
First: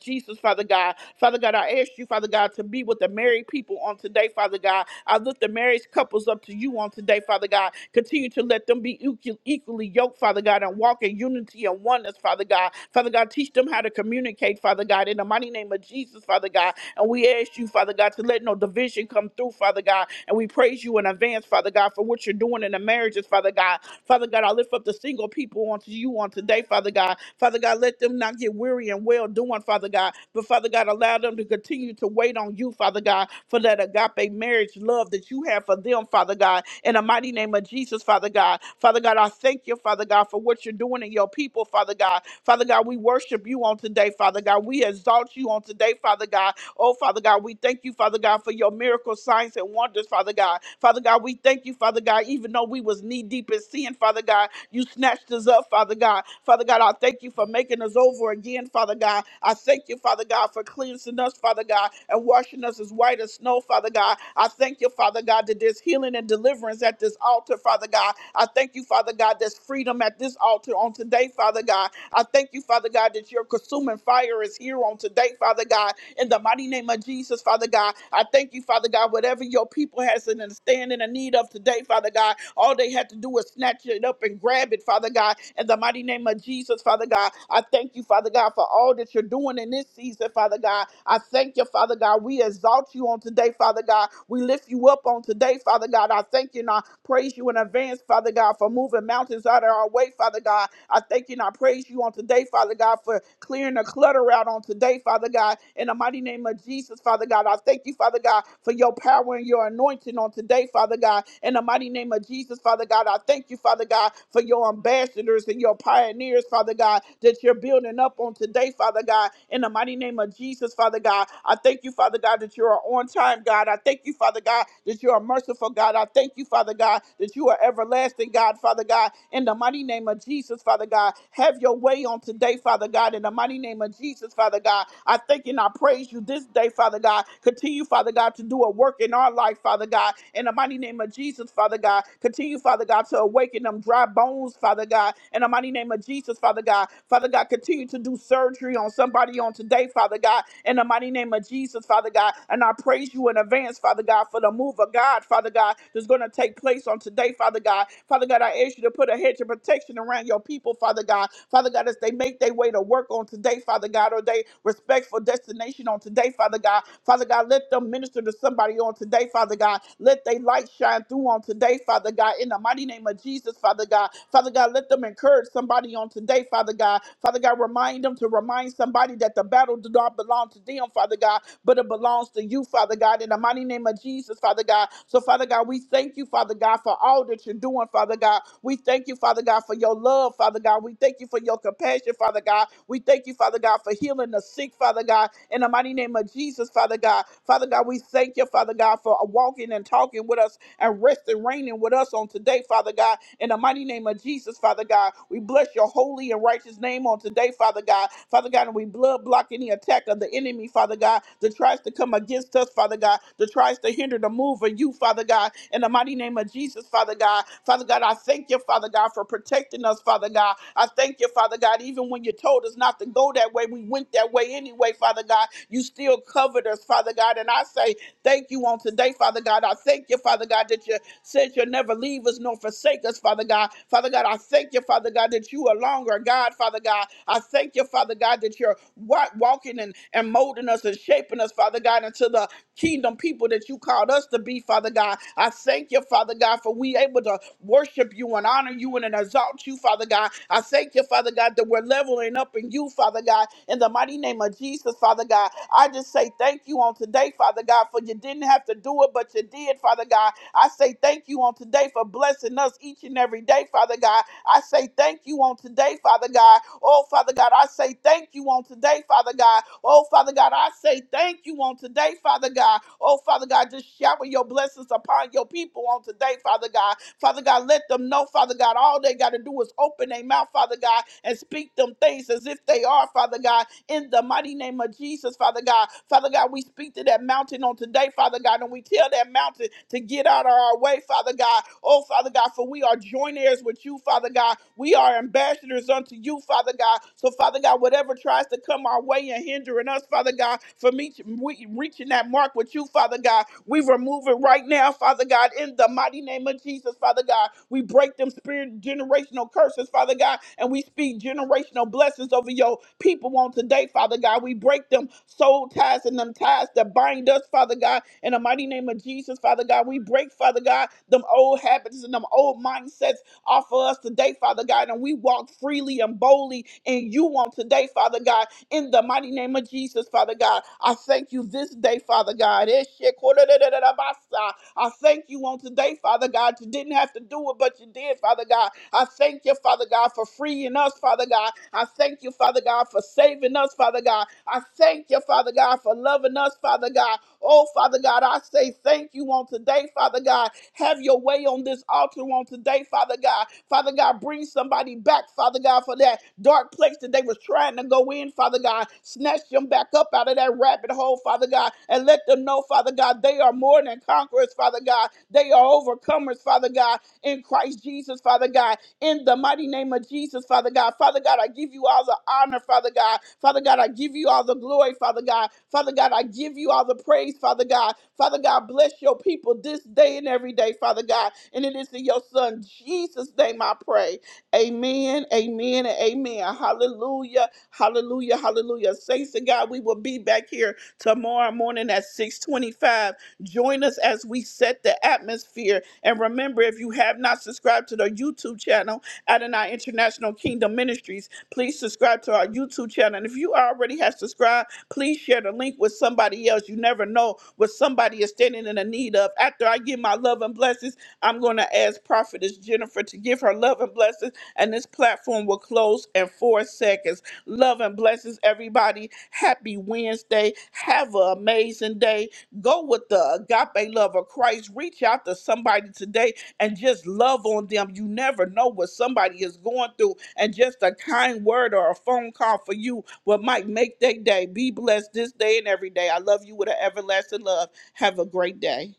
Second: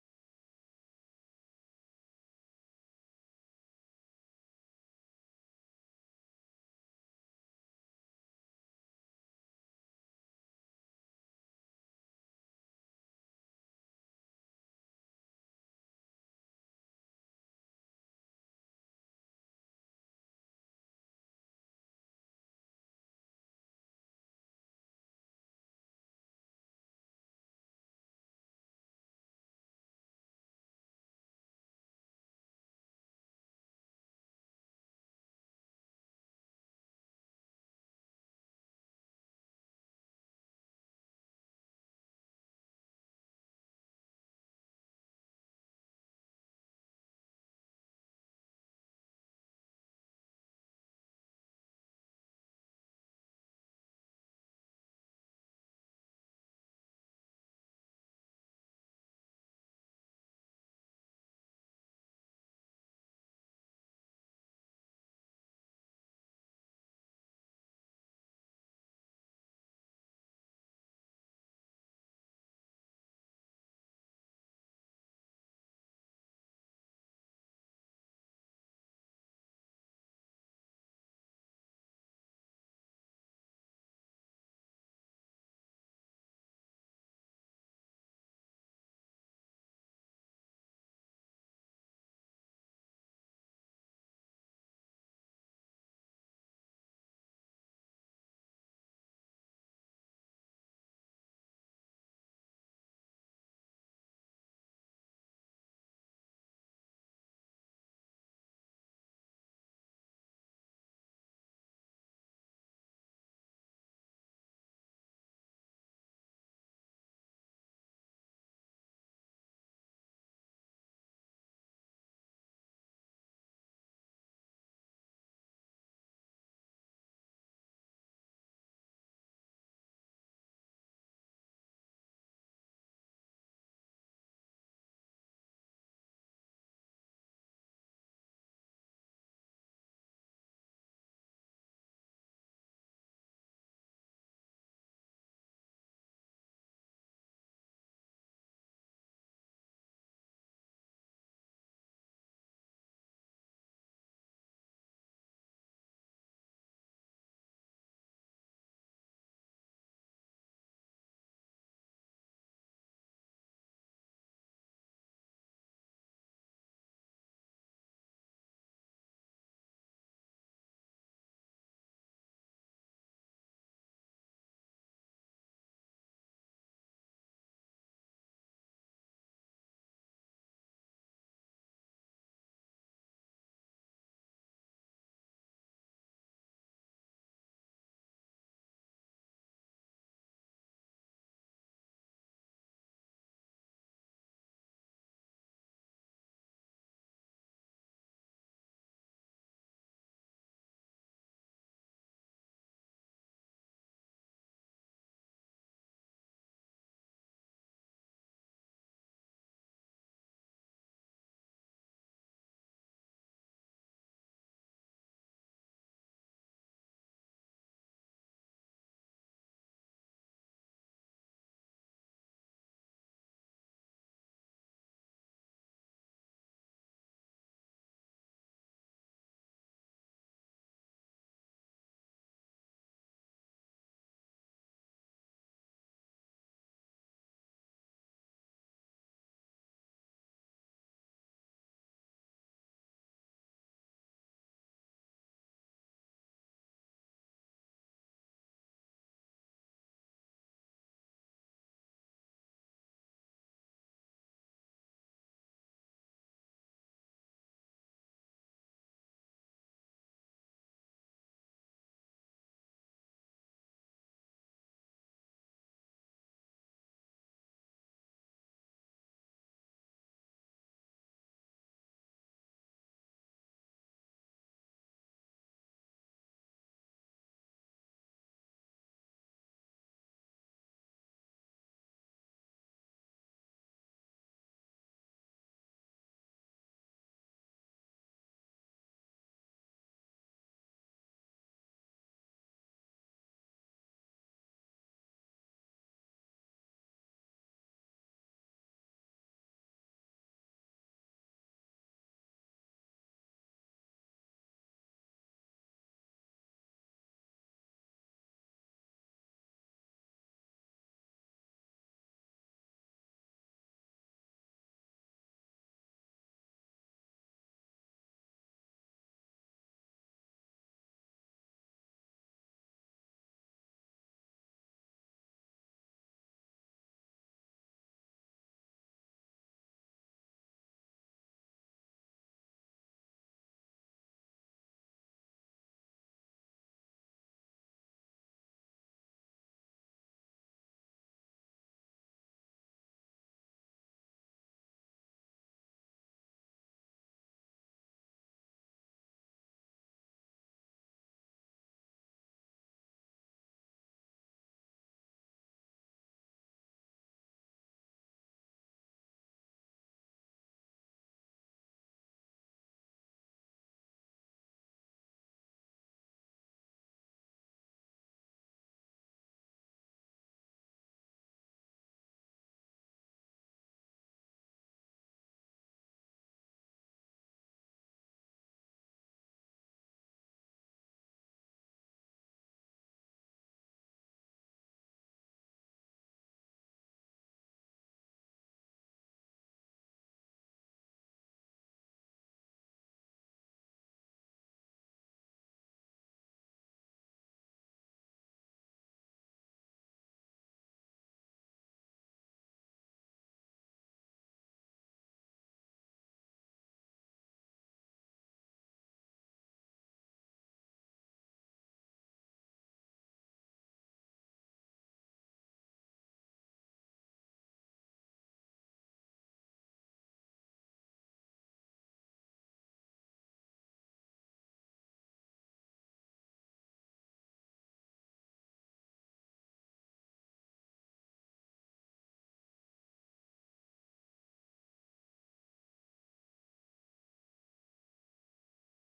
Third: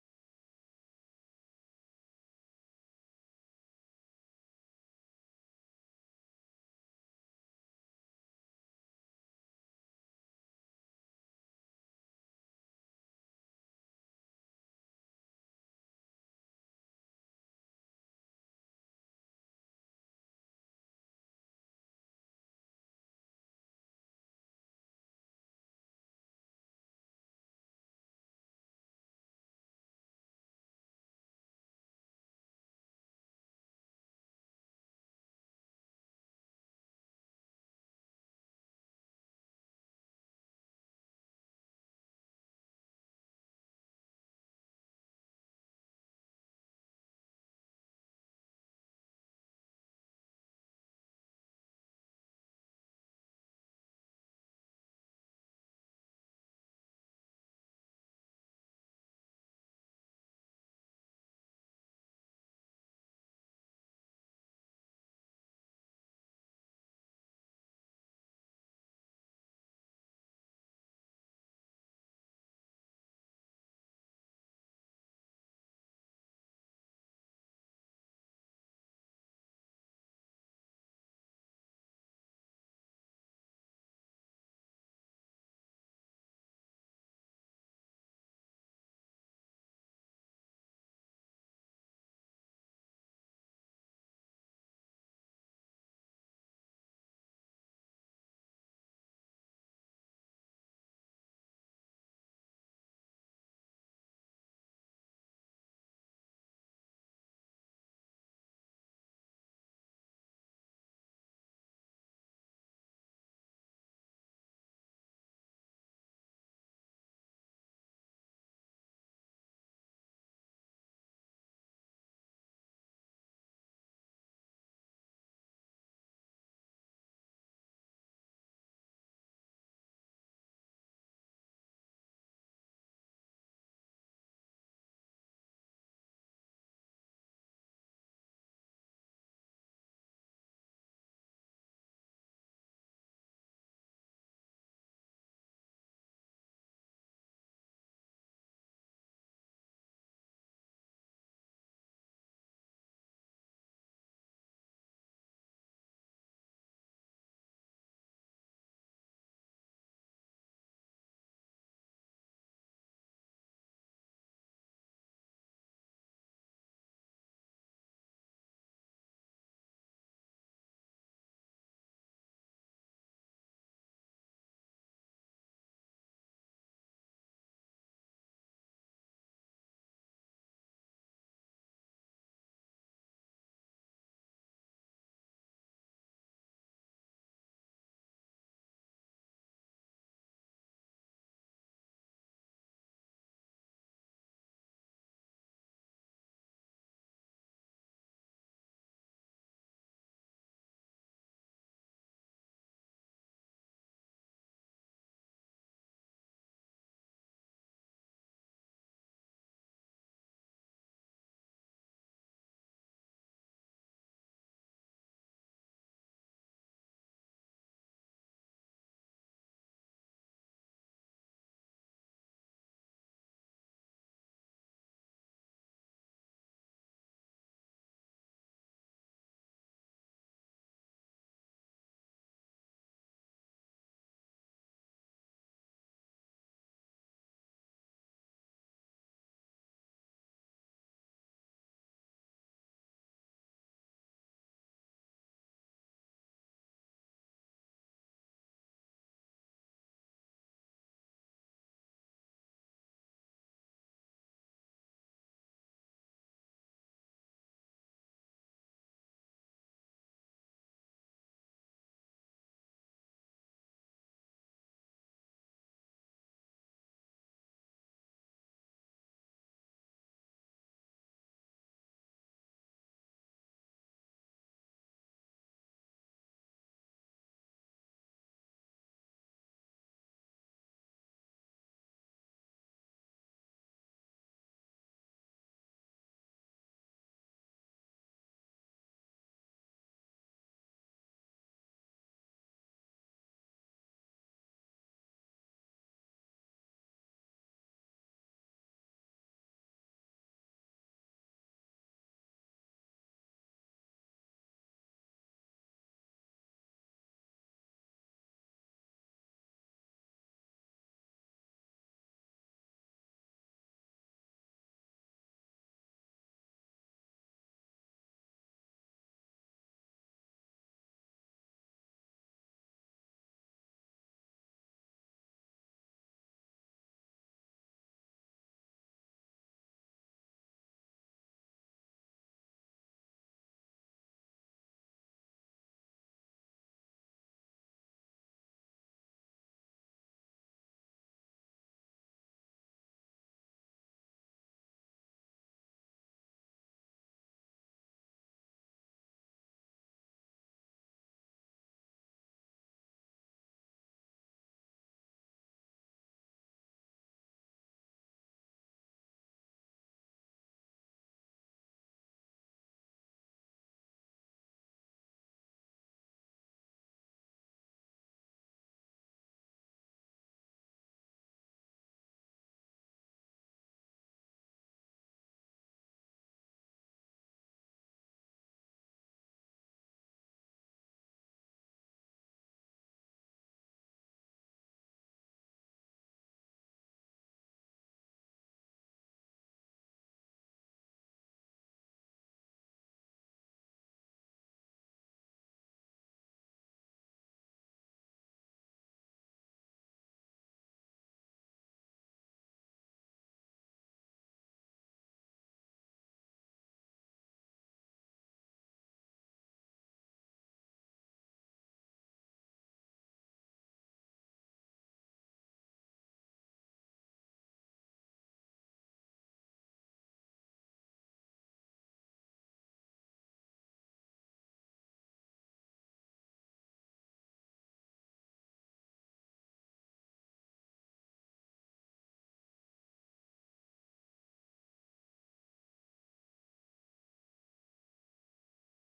[SPEAKER 1] Jesus, Father God. Father God, I ask you, Father God, to be with the married people on today, Father God. I lift the marriage couples up to you on today, Father God. Continue to let them be equal- equally yoked, Father God, and walk in unity and oneness, Father God. Father God, teach them how to communicate, Father God, in the mighty name of Jesus, Father God. And we ask you, Father God, to let no division come through, Father God. And we praise you in advance, Father God, for what you're doing in the marriages, Father God. Father God, I lift up the single people onto you on today, Father God. Father God, let them not get weary and well doing, Father God, but Father God, allow them to continue to wait on you, Father God, for that agape marriage love that you have for them, Father God, in the mighty name of Jesus, Father God. Father God, I thank you, Father God, for what you're doing in your people, Father God. Father God, we worship you on today, Father God. We exalt you on today, Father God. Oh, Father God, we thank you, Father God, for your miracle signs and wonders, Father God. Father God, we thank you, Father God, even though we was knee deep in sin, Father God, you snatched us up, Father God. Father God, I thank you for making us over again, Father God. I thank you, Father God, for cleansing us, Father God, and washing us as white as snow, Father God. I thank you, Father God, that there's healing and deliverance at this altar, Father God. I thank you, Father God, there's freedom at this altar on today, Father God. I thank you, Father God, that your consuming fire is here on today, Father God in the mighty name of Jesus, Father God. I thank you, Father God, whatever your people has an understanding and need of today, Father God. All they had to do was snatch it up and grab it, Father God, in the mighty name of Jesus, Father God. I thank you, Father God, for all that you're doing in this season, Father God. I thank you, Father God. We exalt you on today, Father God. We lift you up on today, Father God. I thank you and I praise you in advance, Father God, for moving mountains out of our way, Father God. I thank you and I praise you on today, today, Father God, for clearing the clutter out on today, Father God. In the mighty name of Jesus, Father God, I thank you, Father God, for your power and your anointing on today, Father God. In the mighty name of Jesus, Father God, I thank you, Father God, for your ambassadors and your pioneers, Father God, that you're building up on today, Father God. In the mighty name of Jesus, Father God, I thank you, Father God, that you're on time, God. I thank you, Father God, that you're merciful, God. I thank you, Father God, that you are everlasting, God. Father. Father God, in the mighty name of Jesus, Father God. Have your way on today, Father God, in the mighty name of Jesus, Father God. I thank and I praise you this day, Father God. Continue, Father God, to do a work in our life, Father God, in the mighty name of Jesus, Father God. Continue, Father God, to awaken them dry bones, Father God, in the mighty name of Jesus, Father God. Father God, continue to do surgery on somebody on today, Father God, in the mighty name of Jesus, Father God. And I praise you in advance, Father God, for the move of God. God, Father God, that's going to take place on today, Father God. Father God, I ask you to put a hedge of protection around your people, Father God. Father God, as they make their way to work on today, Father God, or they respectful destination on today, Father God. Father God, let them minister to somebody on today, Father God. Let their light shine through on today, Father God. In the mighty name of Jesus, Father God. Father God, let them encourage somebody on today, Father God. Father God, remind them to remind somebody that the battle did not belong to them, Father God but it belongs to you, Father God, in the mighty name of Jesus, Father God. So, Father God, we thank you, Father God, for all that you're doing, Father God. We thank you, Father God, for your love, Father God. We thank you for your compassion, Father God. We thank you, Father God, for healing the sick, Father God, in the mighty name of Jesus, Father God. Father God, we thank you, Father God, for walking and talking with us and rest and reigning with us on today, Father God. In the mighty name of Jesus, Father God, we bless your holy and righteous name on today, Father God. Father God, and we blood block any attack of the enemy, Father God, that tries to come against us, Father God, that tries to hinder the move of you, Father God. In the mighty name of Jesus, Father God. Father God, I thank you, Father God, for protecting us, Father God. I thank you, Father God, even when you told us not to go that way, we went that way anyway, Father God. You still covered us, Father God. And I say, Thank you on today, Father God. I thank you, Father God. Father God, that you said you'll never leave us nor forsake us, Father God. Father God, I thank you, Father God, that you are longer, God, Father God. I thank you, Father God, that you're wa- walking and, and molding us and shaping us, Father God, into the kingdom people that you called us to be, Father God. I thank you, Father God, for we able to worship you and honor you and exalt you, Father God. I thank you, Father God, that we're leveling up in you, Father God, in the mighty name of Jesus, Father God. I just say thank you on today, Father God, for you didn't have to do it, but you did, Father God. I say thank you on today for blessing us each and every day, Father God. I say thank you on today, Father God. Oh, Father God, I say thank you on today, Father God. Oh, Father God, I say thank you on today, Father God. Oh, Father God, just shower your blessings upon your people on today, Father God. Father God, let them know, Father God, all they got to do is open their mouth, Father God, and speak them things as if they are, Father God in the mighty name of Jesus, Father God. Father God, we speak to that mountain on today, Father God, and we tell that mountain to get out of our way, Father God. Oh, Father God, for we are joint heirs with you, Father God. We are ambassadors unto you, Father God. So, Father God, whatever tries to come our way and hindering us, Father God, for me to- we- reaching that mark with you, Father God, we remove it right now, Father God, in the mighty name of Jesus, Father God. We break them spirit generational curses, Father God, and we speak generational blessings over your people on today, Father God. We break them soul ties and them ties that bind us, Father God, in the mighty name of Jesus, Father God. We break, Father God, them old habits and them old mindsets off of us today, Father God, and we walk freely and boldly in you on today, Father God in the mighty name of Jesus, Father God. I thank you this day, Father God. Eshekodadadadabasa. I thank you on today, Father God. You didn't have to do it, but you did, Father God. I thank you, Father God, for freeing us, Father God. I thank you, Father God, for saving us, Father God. I thank you, Father God, for loving us, Father God. Oh, Father God, I say thank you on today, Father God. Have your way on this altar on today, Father God. Father God, bring somebody back, Father God, for that dark place that they was trying to go in, Father God. Snatch them back up out of that rabbit hole, Father God, and let them know, Father God, they are more than conquerors, Father God. They are overcomers, Father God, in Christ Jesus, Father God in the mighty name of Jesus, Father God. Father God, I give you all the honor, Father God. Father God, I give you all the glory, Father God. Father God, I give you all the praise, Father God. Father God, bless your people this day and every day, Father God. And it is in your Son, Jesus' name, I pray. Amen, amen, and amen. Hallelujah, hallelujah, hallelujah. Saints of God, we will be back here tomorrow morning at 625 Join us as we set the atmosphere. And remember, if you have not subscribed to the YouTube channel, Adonai International Kingdom Ministries, please subscribe to our YouTube channel. And if you already have subscribed, please share the link with somebody else. You never know what somebody is standing in the need of. After I give my love and blessings, I'm going to ask Prophetess Jennifer to give her love and blessings, and this platform will close in four seconds. Love and blessings, everybody. Happy Wednesday. Have an amazing day. Go with the agape love of Christ. Reach out to somebody today and just love on them. You never know what somebody is going through, and just a kind word or a phone call for you what might make their day. Be blessed this day and every day. I love you with an everlasting love. Have a great day.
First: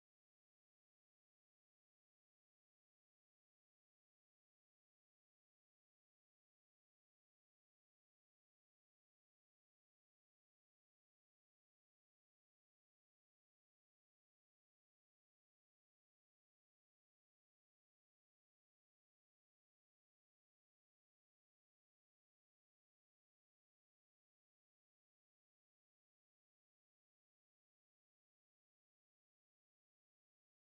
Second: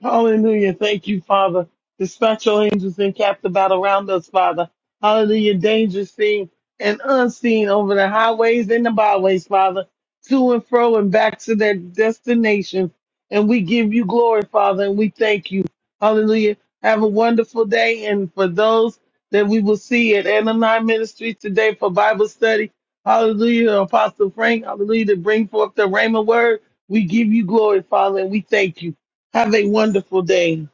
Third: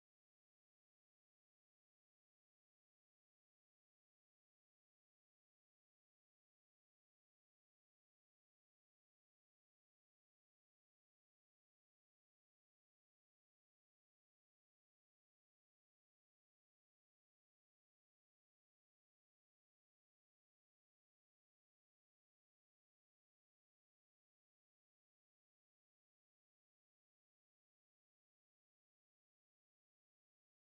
[SPEAKER 3] Hallelujah. Thank you, Father. Dispatch your angels and cap the battle around us, Father. Hallelujah. Danger seen and unseen over the highways and the byways, Father, to and fro and back to their destinations. And we give you glory, Father, and we thank you. Hallelujah. Have a wonderful day. And for those that we will see at Anani Ministries today for Bible study, hallelujah. Apostle Frank, hallelujah, to bring forth the Rhema word. We give you glory, Father, and we thank you. Have a wonderful day.